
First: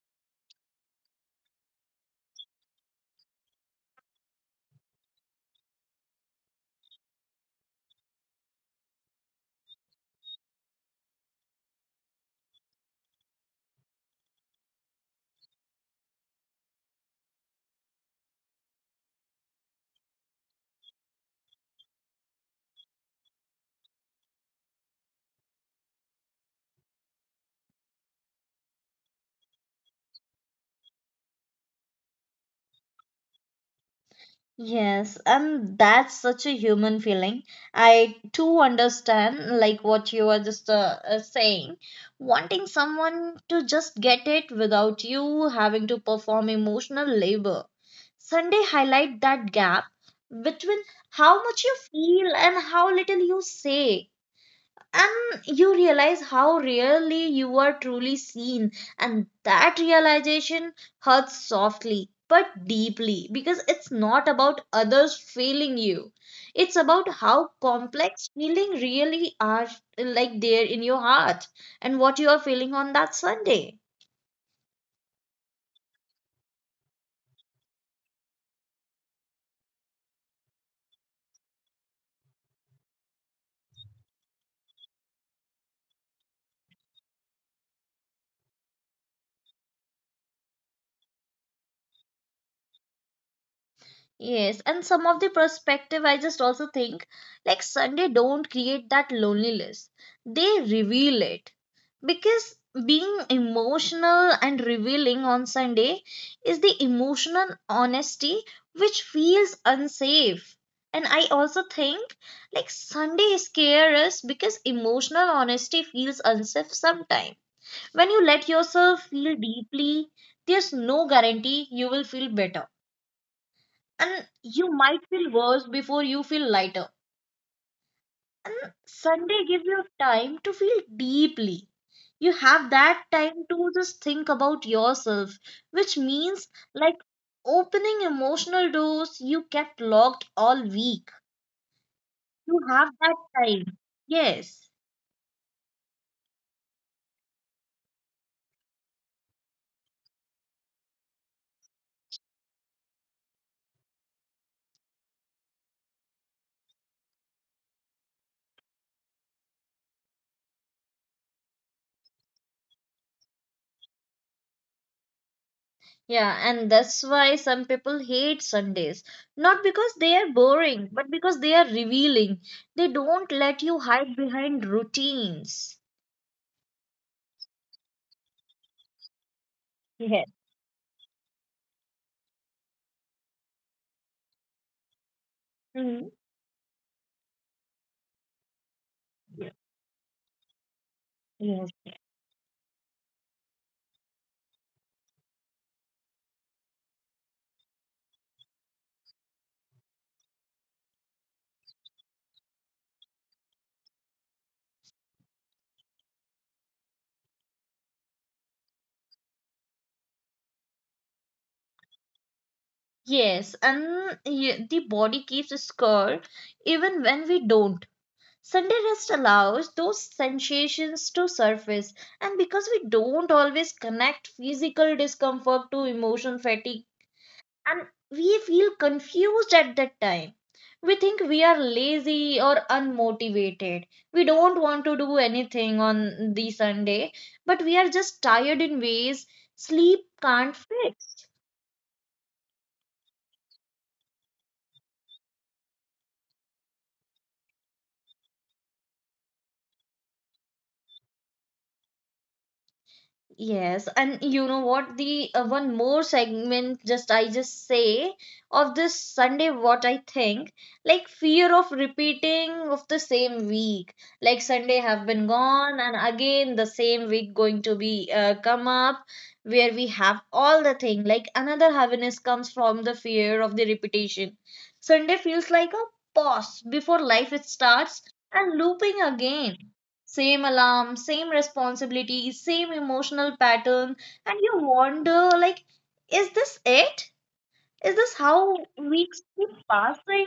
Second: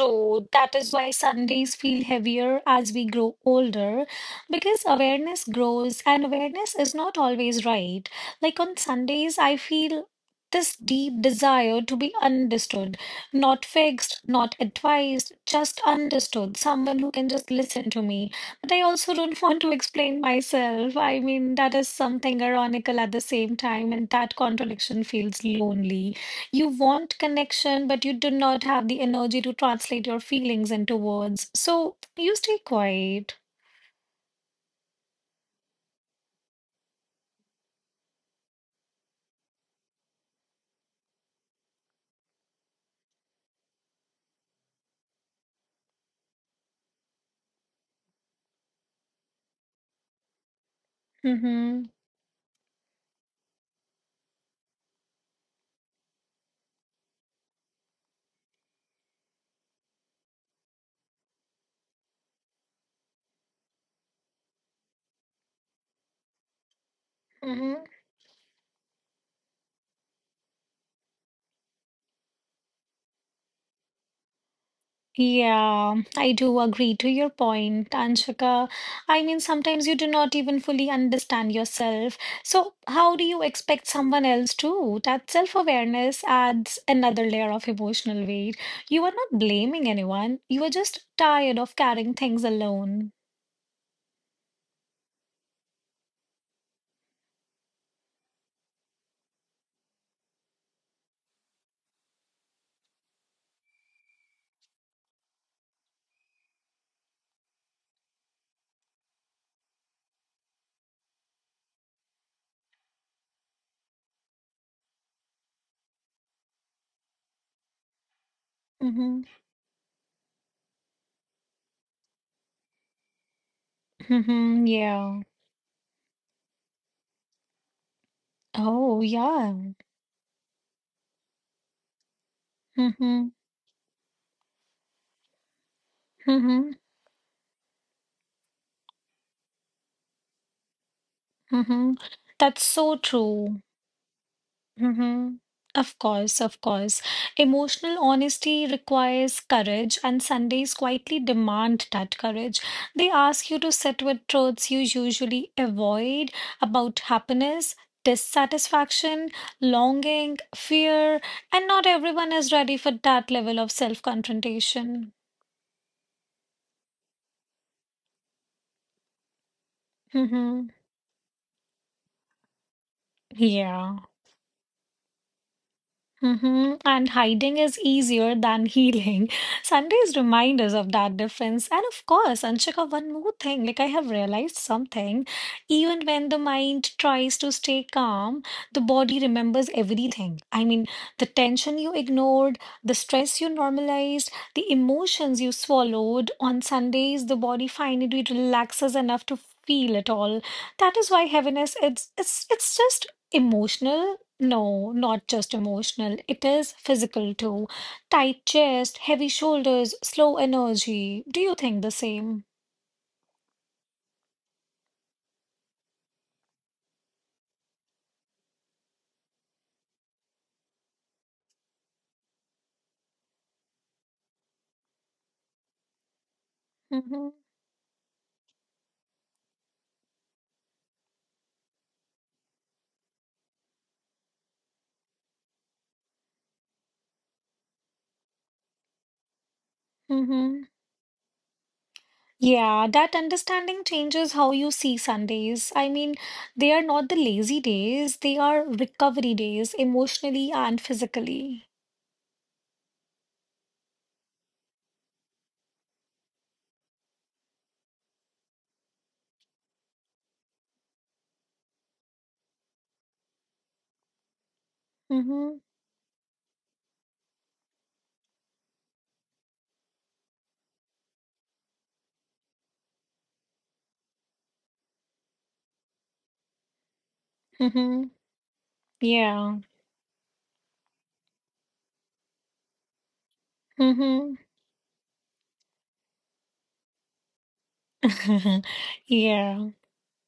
So that is why Sundays feel heavier as we grow older because awareness grows and awareness is not always right. Like on Sundays, I feel this deep desire to be understood, not fixed, not advised, just understood, someone who can just listen to me. But I also don't want to explain myself. I mean, that is something ironical at the same time, and that contradiction feels lonely. You want connection, but you do not have the energy to translate your feelings into words. So you stay quiet.
Yes, and that's such a human feeling. I too understand, like what you were just saying, wanting someone to just get it without you having to perform emotional labor. Sunday highlight that gap between how much
Mm-hmm.
you feel and how little you say. And you realize how rarely you are truly seen, and that realization hurts softly but deeply, because it's not about others failing you. It's about how
Mm-hmm.
complex feeling really are, like there in your heart and what you are feeling on that Sunday.
Yeah, I do agree to your point, Anshika. I mean, sometimes you do not even fully understand yourself. So how do you expect someone else to? That self-awareness adds another layer of emotional weight. You are not blaming anyone. You are just tired of carrying things alone.
Yes, and some of the perspective I just also think, like Sunday don't create that loneliness. They reveal it. Because being emotional and revealing on Sunday is the emotional honesty which feels unsafe. And I also think like Sunday scares us because emotional honesty feels unsafe sometimes. When you let yourself
Mm-hmm.
feel deeply, there's no guarantee you will feel better, and
Mm-hmm.
you might
Yeah.
feel worse before you feel lighter. And
Oh,
Sunday
yeah.
gives you time to feel deeply. You have that
Mm-hmm.
time to just think about yourself, which means
Mm-hmm.
like opening emotional doors you kept locked all week.
Mm-hmm.
You
That's
have
so
that
true.
time. Yes.
Mm-hmm. Of course, of course. Emotional honesty requires courage, and Sundays quietly demand that courage. They ask you to sit with truths you usually avoid about happiness, dissatisfaction, longing, fear, and not everyone is ready for that level of self-confrontation.
Yeah, and that's why some people hate Sundays. Not because they are
Mm-hmm.
boring, but because they are revealing. They don't let you
Yeah.
hide behind routines.
Hmm. And hiding is easier than healing. Sundays
Yes.
remind us of that difference. And of course, Anshika, one more thing, like I have realized something. Even
Mhm.
when the mind tries to stay calm, the body remembers everything. I mean, the
Yes.
tension you ignored, the stress you normalized, the emotions you swallowed. On Sundays, the body finally relaxes enough to feel it all. That is why heaviness, it's just emotional no, not just emotional. It is physical too. Tight chest, heavy shoulders, slow energy. Do you think the same?
Yes, and the body keeps a score even when we don't. Sunday rest allows those sensations to surface, and because we don't always connect physical discomfort to emotion fatigue,
Mm-hmm.
and we feel confused at that time. We think we are lazy or unmotivated. We don't want to do anything on the Sunday, but we are just tired in ways sleep can't
Mm-hmm.
fix.
Yeah, that understanding changes how you see Sundays. I mean, they are not the lazy days, they are recovery days, emotionally and physically.
Yes, and you know what? The one more segment, just I just say of this Sunday, what I think, like fear of repeating of the same week. Like Sunday have been
Mm-hmm.
gone, and again the same week going to be come up, where we have all the thing. Like another heaviness comes from the fear of the repetition. Sunday feels like a pause before life it starts
Mm-hmm.
and looping
Yeah.
again. Same alarm, same responsibility, same emotional pattern,
Mm-hmm.
and you wonder, like, is this it? Is this how weeks keep
Yeah.
passing?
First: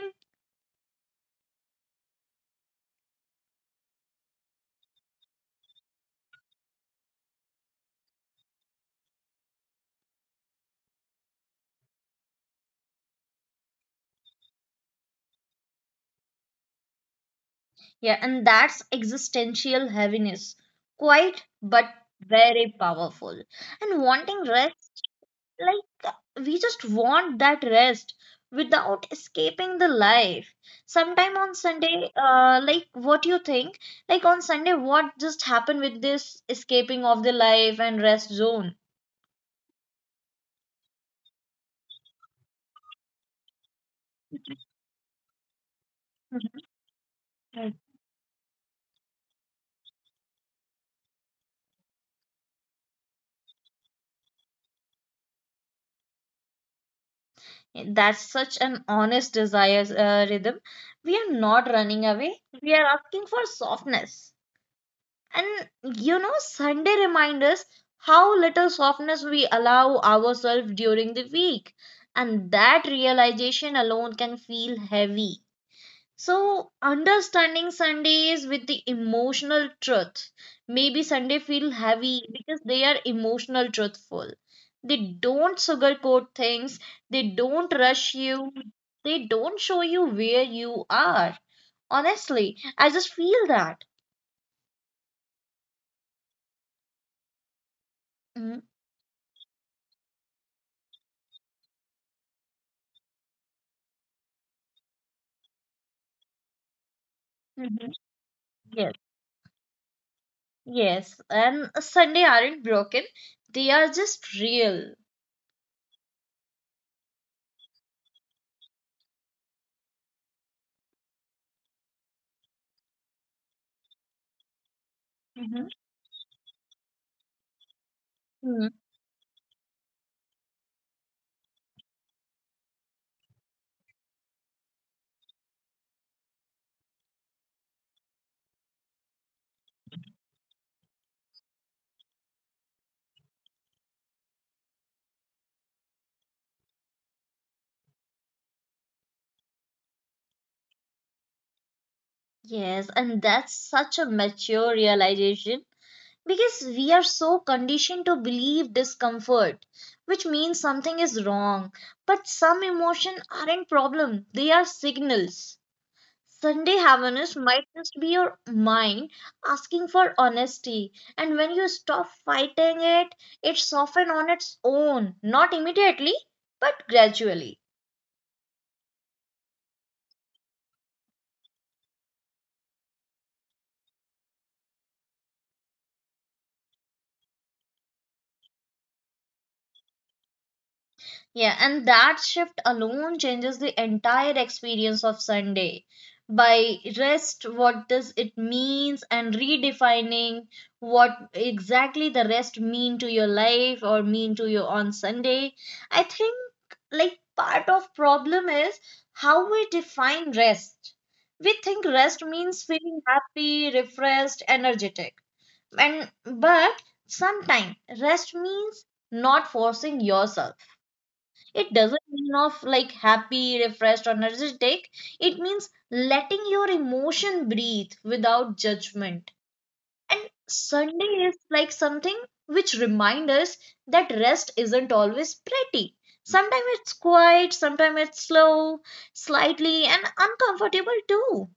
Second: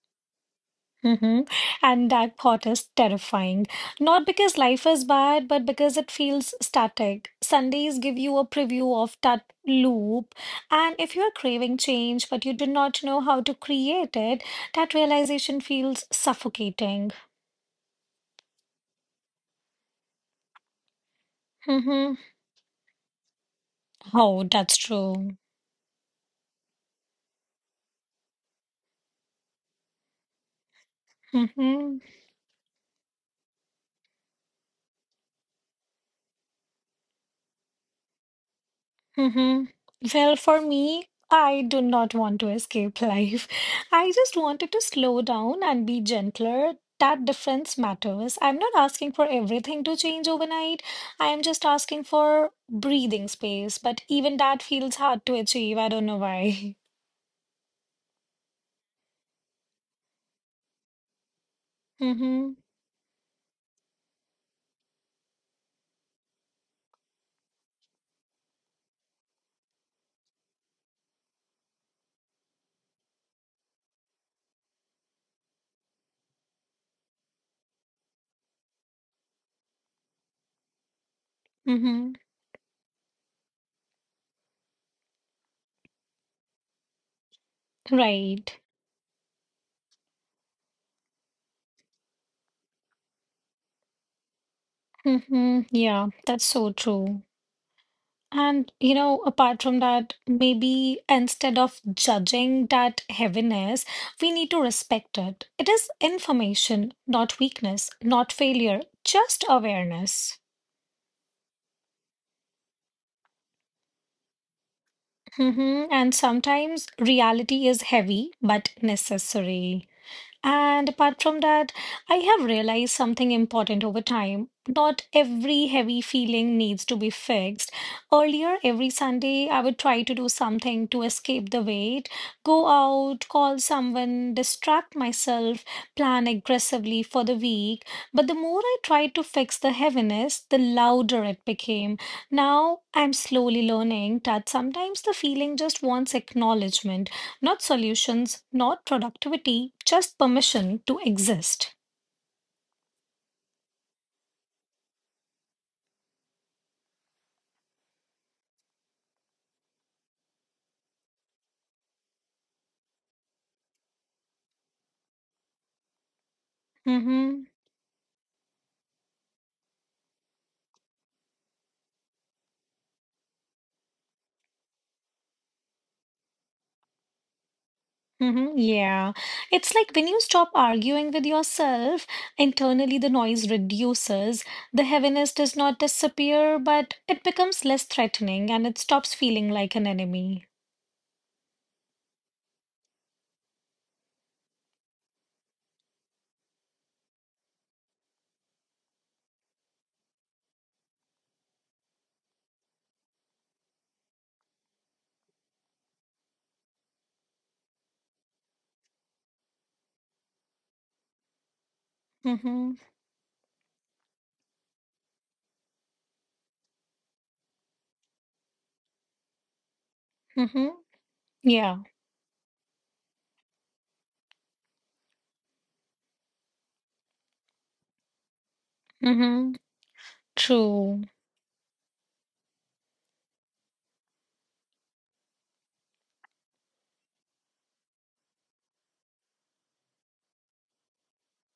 Hmm. And that thought is terrifying. Not because life is bad, but because it feels static. Sundays give you a preview of that loop. And if you are craving change, but you do not know how to create it, that realization feels suffocating.
Yeah, and that's existential heaviness. Quite, but
Hmm.
very powerful. And
Oh,
wanting
that's
rest,
true.
like we just want that rest without escaping the life sometime on
Mm-hmm.
Sunday. Like what you think, like on Sunday what just happened with this escaping of the life and rest zone.
Mm-hmm. Well, for me, I do not want to escape life. I just wanted to slow down and be gentler. That difference
Mhm.
matters. I'm not asking for everything to change overnight. I am just asking for breathing space. But even that feels hard to achieve. I don't know why.
That's such an honest desire, Rhythm. We are not running away,
Mm-hmm.
we are asking for softness. And you know, Sunday reminds us how little softness we allow ourselves during the week. And that realization alone can feel heavy. So, understanding Sundays with the emotional truth. Maybe Sunday feel
Mm-hmm.
heavy because they are emotional truthful. They don't sugarcoat things, they don't rush
Right.
you, they don't show you where you are. Honestly, I just feel that.
Mm-hmm. Yeah, that's so true.
Mm-hmm.
And, you know, apart from that, maybe instead of judging that heaviness, we need to respect it. It is information, not weakness,
Mm-hmm.
not failure,
Yes.
just awareness.
Yes, and Sunday aren't broken, they are just real.
Hmm. And sometimes reality is heavy but necessary. And apart from that, I have realized something important over time. Not every
Hmm.
heavy feeling needs to be fixed. Earlier,
Hmm.
every Sunday, I would try to do something to escape the weight, go out, call someone, distract myself, plan aggressively for the week. But the more I tried to fix the heaviness, the louder it became. Now, I'm slowly learning that sometimes the feeling just wants acknowledgement not solutions, not productivity, just permission to exist.
Yes, and that's such a mature realization, because we are so conditioned to believe discomfort, which means something is wrong. But some emotion aren't problem, they are signals. Sunday happiness
Mhm.
might just be your mind asking for honesty. And when you stop fighting it, it softens on its own. Not immediately, but gradually.
Hmm, yeah. It's like when you stop arguing with yourself, internally the noise reduces. The heaviness does not disappear, but it becomes less threatening and it stops feeling like an enemy.
Yeah, and that shift alone changes the entire experience of Sunday. By rest, what does it means and redefining what exactly the rest mean to your life or mean to you on Sunday. I think like part of problem is how we define rest. We think rest means
Mm-hmm.
feeling happy, refreshed, energetic. And but sometimes rest means not forcing yourself,
Mm-hmm.
it
Yeah.
doesn't mean of like happy, refreshed, or energetic. It means letting your emotion breathe without judgment.
Mm-hmm.
And
True.
Sunday is like something which reminds us that rest isn't always pretty. Sometimes it's quiet, sometimes it's slow, slightly, and uncomfortable too.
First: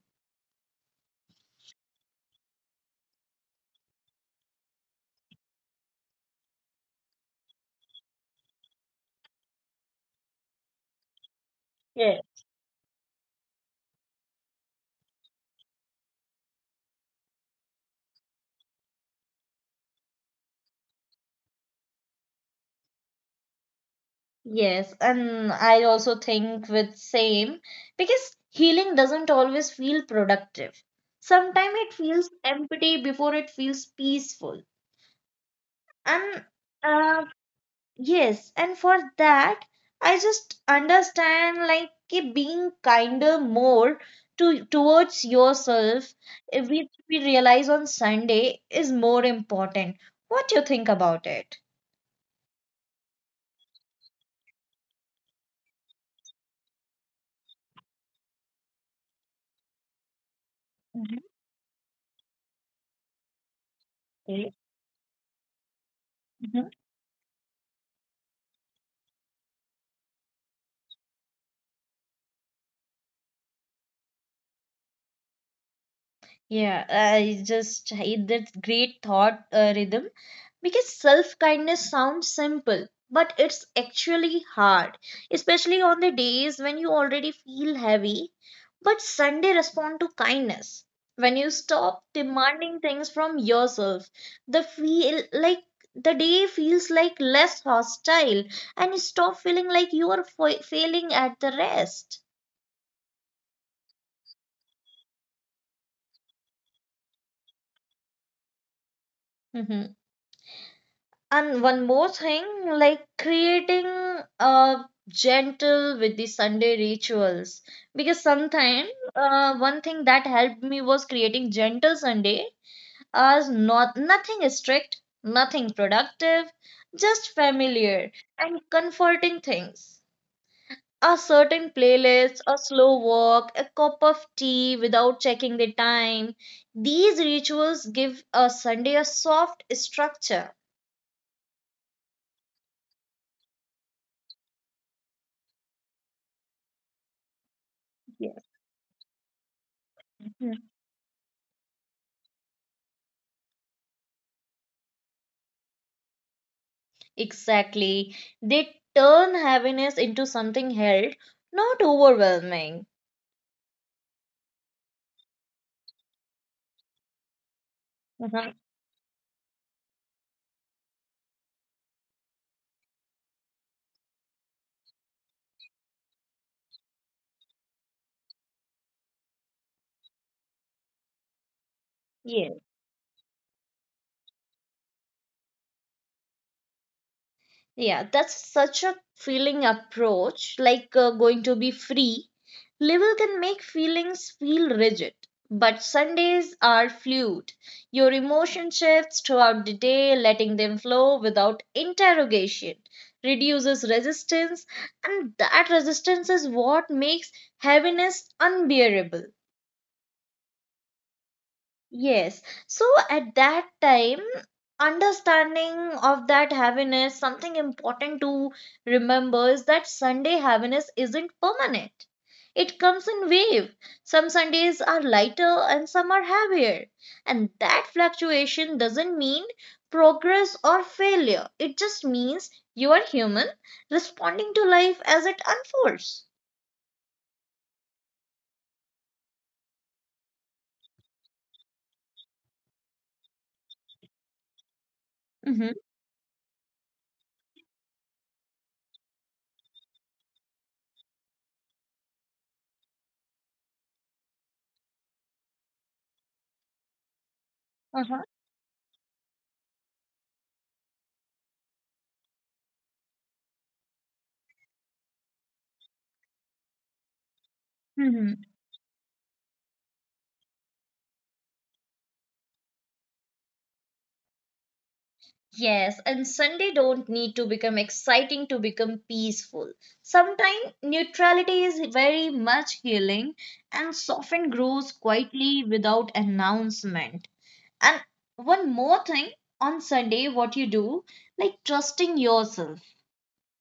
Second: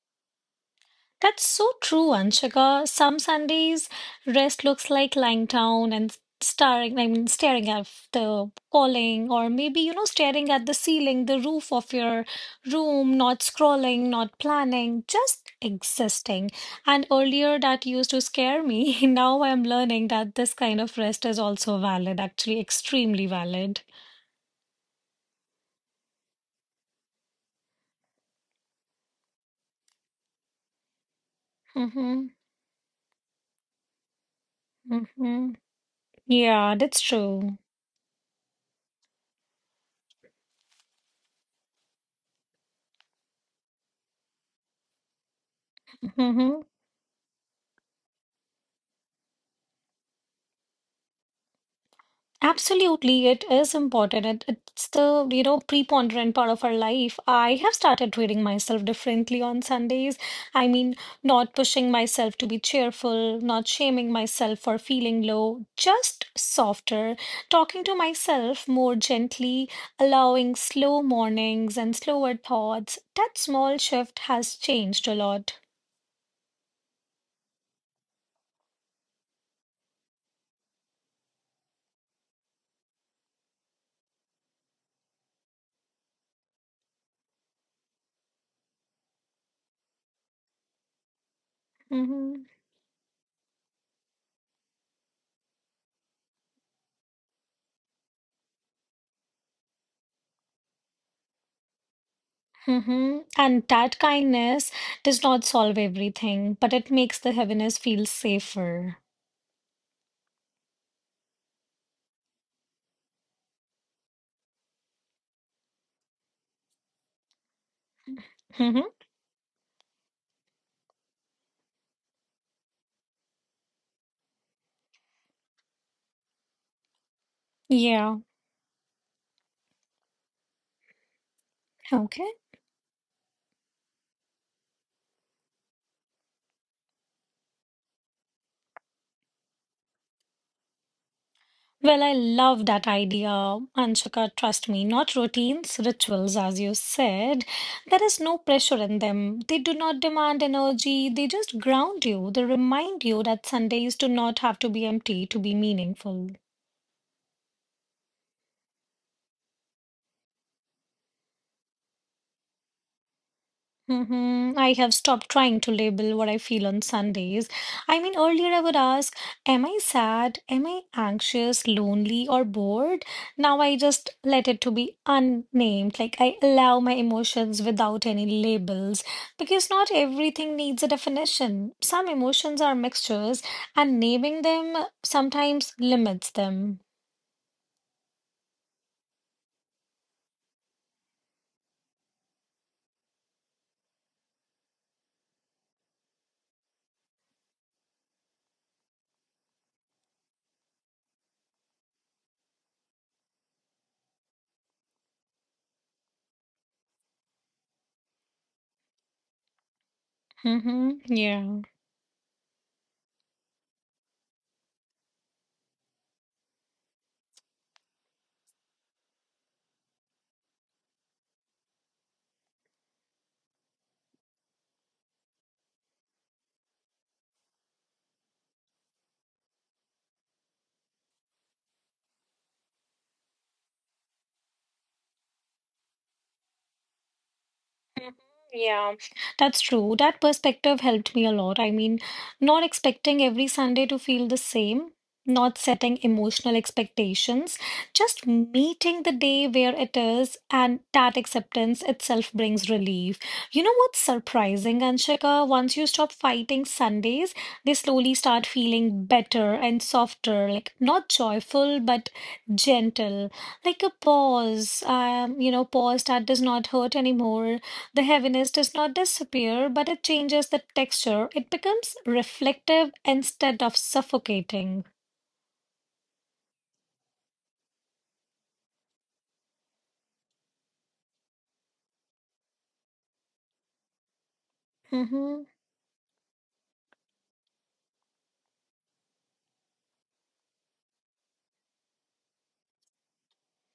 That's so true, Anshika. Some Sundays, rest looks like lying down and staring, I mean, staring at the calling, or maybe, you know, staring at the ceiling, the roof of your room, not scrolling, not planning, just existing. And earlier that used to scare me. Now I'm learning that this kind of rest is also valid, actually, extremely valid.
Yes, and I also think with same, because healing doesn't always feel productive. Sometimes it
Mm-hmm.
feels empty before it feels peaceful.
Mm-hmm.
And
Yeah, that's
uh,
true.
yes, and for that, I just understand like ki being kinder more to towards yourself,
Mm-hmm.
which we realize on Sunday is more important. What do you think about it?
Absolutely, it is important. It's the preponderant part of our life. I have started treating myself differently on Sundays. I mean,
Mhm.
not pushing myself to be cheerful, not shaming
Okay.
myself for feeling low, just softer, talking to myself more gently, allowing slow mornings and slower thoughts. That small shift has changed a lot.
Yeah, I just hate that great thought, Rhythm, because self kindness sounds simple, but it's actually hard, especially on the days when you already feel heavy. But Sunday respond to kindness. When you stop
Hmm.
demanding things from yourself, the feel like the day feels like less hostile and you stop feeling like you are failing at the rest.
Hmm. And that kindness does not solve everything, but it makes the heaviness feel safer.
And one more thing, like creating a gentle with the Sunday rituals. Because
Hmm.
sometimes one thing that helped me was creating gentle Sunday as not nothing strict, nothing productive, just familiar
Yeah.
and comforting things. A certain
Okay.
playlist, a slow walk, a cup of tea without checking the time. These rituals give a Sunday a soft structure.
Well, I love that idea, Anshika. Trust me, not routines, rituals, as you said. There is no
Yeah.
pressure in them. They do not demand energy. They just ground you. They remind you that Sundays do not have to be empty to be meaningful.
Exactly. They turn heaviness into something held, not overwhelming.
Hmm. I have stopped trying to label what I feel on Sundays. I mean, earlier
Mhm.
I would ask, am I sad? Am I anxious, lonely, or bored? Now I just let it to be unnamed. Like I allow my emotions without any labels because not everything needs a definition. Some
Yeah.
emotions are mixtures, and naming them sometimes limits them.
Yeah, that's such a feeling approach, like going to be free. Label can make feelings feel rigid, but Sundays are fluid. Your emotion shifts throughout the day, letting them flow without interrogation, reduces resistance, and that resistance is what makes heaviness unbearable.
Mm-hmm. Yeah.
Yes. So at that time, understanding of that heaviness, something important to remember is that Sunday heaviness isn't permanent. It comes in wave. Some Sundays are lighter and some are heavier. And that fluctuation doesn't mean progress or failure. It just means you are human, responding to life as it unfolds.
Mhm. Yeah, that's true. That perspective helped me a lot. I mean, not expecting every Sunday to feel the same, not
Mm-hmm.
setting emotional expectations, just meeting the day where it is, and that acceptance itself brings relief. You know what's surprising, Anshika? Once you stop fighting Sundays, they slowly
Uh-huh.
start feeling better and softer, like not joyful, but gentle, like a pause, pause that does not hurt anymore. The heaviness
Mhm.
does not disappear, but it changes the texture. It becomes reflective instead of suffocating.
Yes, and Sunday don't need to become exciting to become peaceful. Sometimes neutrality is very much healing and soften grows
Mm-hmm.
quietly without announcement. And one more thing on Sunday, what you do, like trusting yourself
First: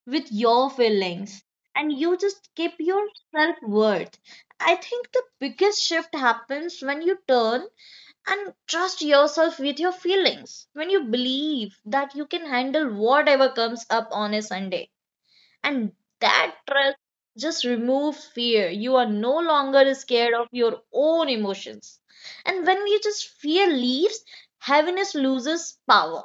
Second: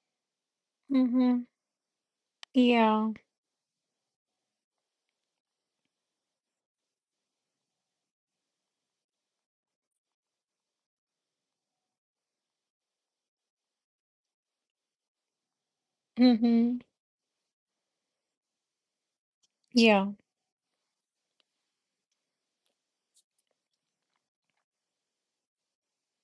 with your
Mm-hmm.
feelings and you just keep your
Yeah.
self worth. I think the biggest shift happens when you turn and trust yourself with your feelings, when you believe that you can handle whatever comes up on a Sunday, and that
Mm-hmm.
trust just removes fear. You are no longer
Yeah.
scared of your own emotions, and when you just fear leaves, heaviness loses power.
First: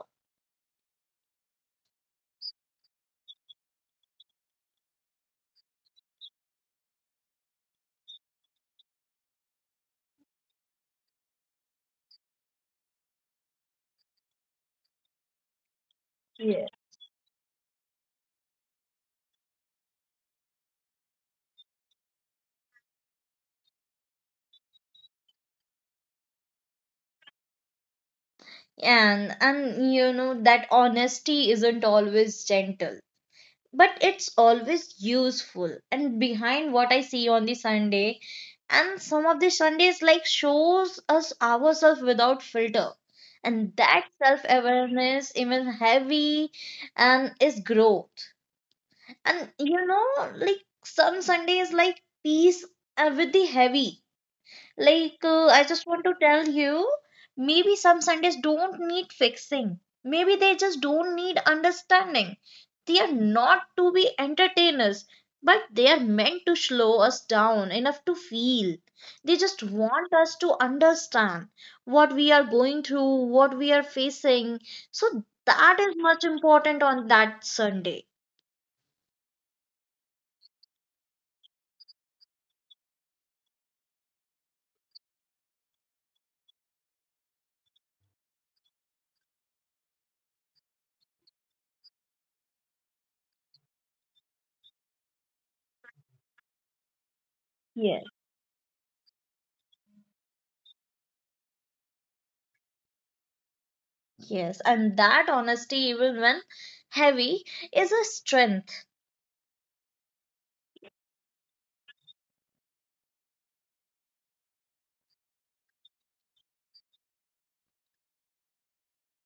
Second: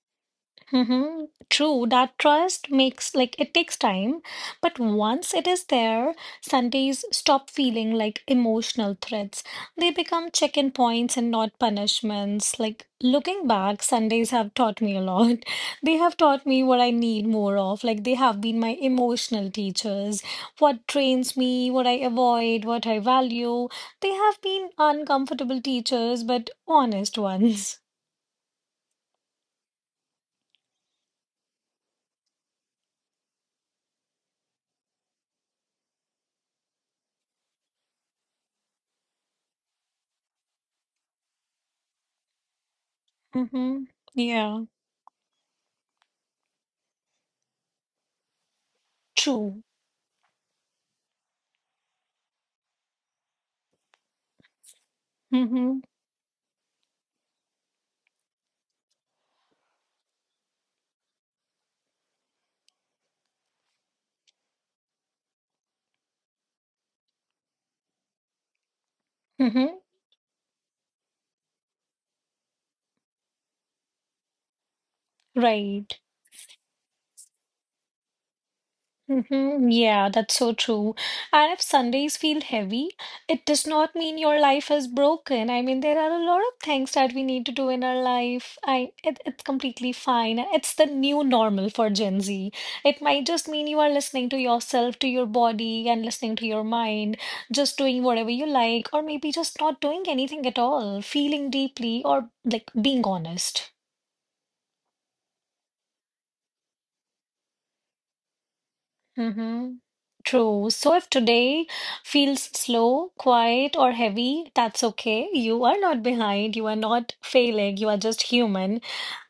Mm-hmm. True, that trust makes like it takes time, but once it is there, Sundays stop feeling like emotional threats. They become check-in points and not punishments. Like looking back, Sundays have taught me a lot. They have taught me
Yeah.
what I need more of. Like they have been my emotional teachers, what trains me, what I avoid, what I value. They have been uncomfortable teachers, but honest ones.
And you know that honesty isn't always gentle, but it's always useful and behind what I see on the Sunday. And some of the Sundays like shows us ourselves without filter, and
Mm-hmm.
that
Yeah,
self-awareness even heavy and is growth. And
true.
you know, like some Sundays like peace, with the heavy, like, I
Mm-hmm.
just want to tell you, maybe some Sundays don't need fixing. Maybe they just don't need understanding. They are not to be entertainers, but they are meant to slow us down enough to feel. They just
Mm-hmm.
want us to understand what we are going through, what we are facing. So that
Right.
is much important on that Sunday.
Mm-hmm. Yeah, that's so true. And if Sundays feel heavy, it does not mean your life is broken. I mean, there are a lot of things that we need to do in our life. It's completely fine. It's the new normal for Gen Z. It might just mean you are listening to yourself, to your body, and listening to your mind, just doing
Yes.
whatever you like, or maybe just not doing anything at all, feeling deeply or like being honest.
Yes, and that honesty, even when heavy, is a strength.
Mm-hmm. True. So if today feels slow, quiet, or heavy, that's okay. You are not behind. You are not failing. You are just human.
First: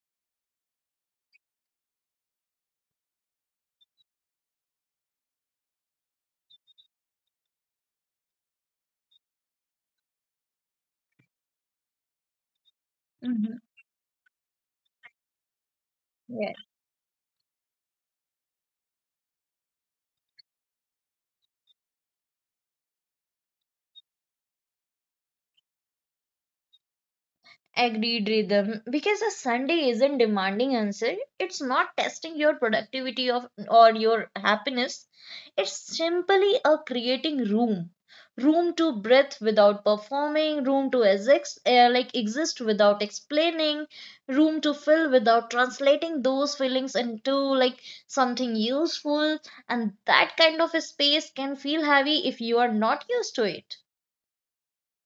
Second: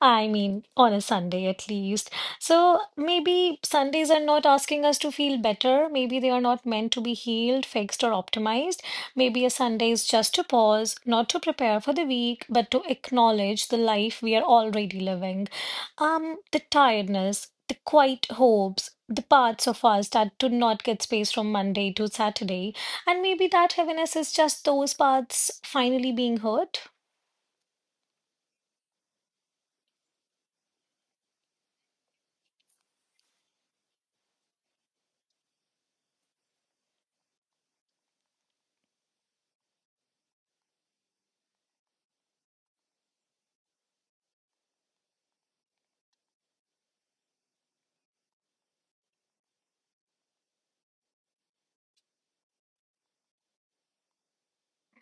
I mean, on a Sunday at least. So maybe Sundays are not asking us to feel better. Maybe they are not meant to be healed, fixed, or optimized. Maybe a Sunday is just to pause, not to prepare for the week, but to
Mhm.
acknowledge the life we are already living. The tiredness, the quiet hopes, the parts of us that do not get space from Monday to Saturday, and maybe that heaviness is just those parts finally being heard.
Agreed, Rhythm, because a Sunday isn't demanding answer. It's not testing your productivity of or your happiness. It's simply a creating room, room to breathe without performing, room to exist exist without explaining, room to fill without translating those feelings into like something useful. And that kind of a space can feel heavy if you are not used to it.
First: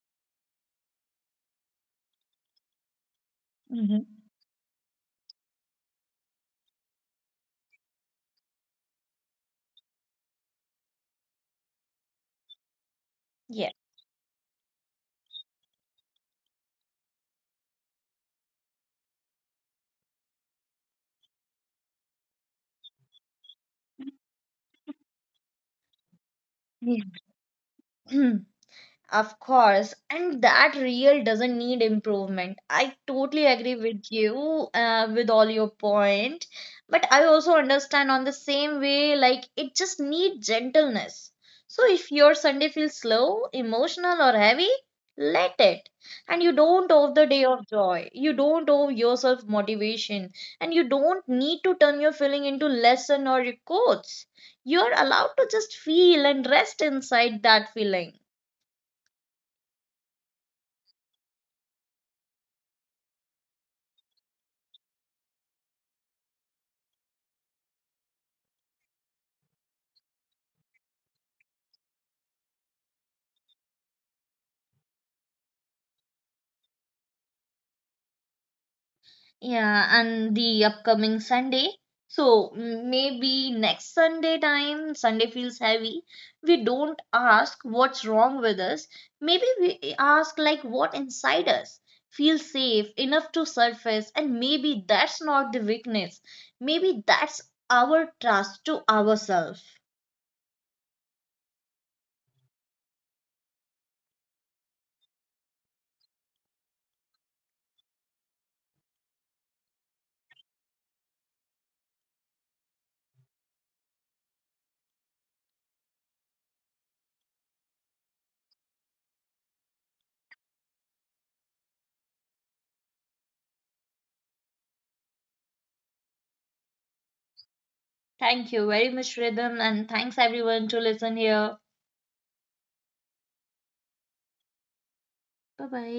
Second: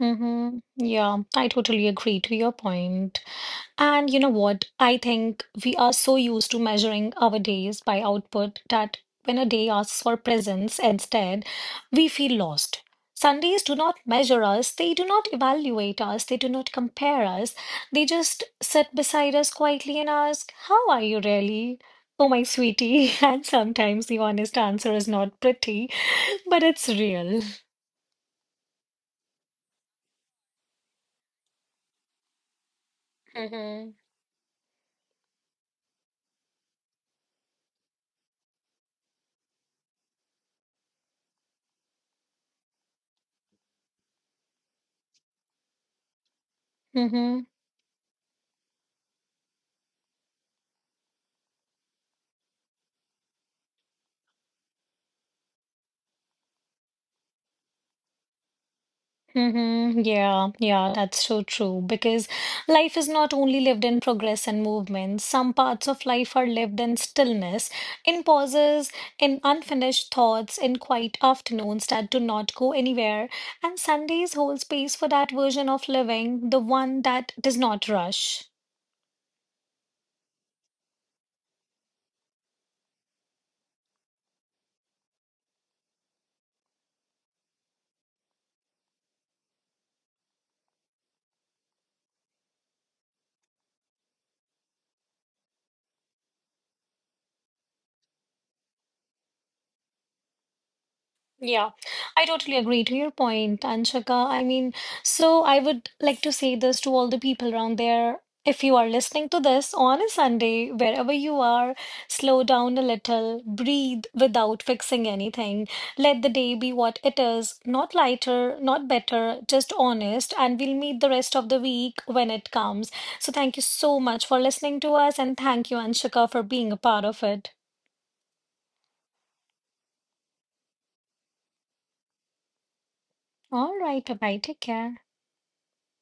Mm-hmm. Yeah, I totally agree to your point.
Hmm.
And you know what? I think we are so used to measuring our days by output that when a day asks for presence instead, we feel lost. Sundays
Yeah.
do not measure us, they do not evaluate us, they do not compare us. They just sit beside us quietly and ask, how are you really? Oh, my sweetie. And sometimes the honest answer is not pretty, but it's
Yeah.
real.
Of course, and that real doesn't need improvement. I totally agree
Mm-hmm.
with you, with all your point, but I also understand on the same way like it just need gentleness. So if your Sunday feels slow, emotional or heavy, let it. And you don't owe the
Mm-hmm.
day of joy. You don't owe yourself motivation, and you don't need to turn your feeling into lesson or records. You're allowed to just feel and rest inside that feeling.
Mm-hmm. Yeah, yeah, that's so true. Because life is not only lived in progress and movement. Some parts of life are lived in stillness, in pauses, in unfinished thoughts, in quiet afternoons that do not go anywhere. And Sundays hold space for that version of living, the one that does not rush.
Yeah, and the upcoming Sunday. So maybe next Sunday time, Sunday feels heavy. We don't ask what's wrong with us. Maybe we ask, like, what inside us feels safe enough to surface. And maybe that's not the weakness. Maybe that's our trust to ourselves.
Yeah, I totally agree to your point, Anshika. I mean, so I would like to say this to all the people around there. If you are listening to this on a Sunday, wherever you are, slow down a little, breathe without fixing anything. Let the day be what it is, not lighter, not better, just honest, and we'll meet the rest of the week when it comes. So thank you so much for listening to us, and thank you, Anshika, for being a part of it.
Thank you very much, Rhythm. And thanks everyone to listen here.
All right, bye-bye, take care.
Bye bye.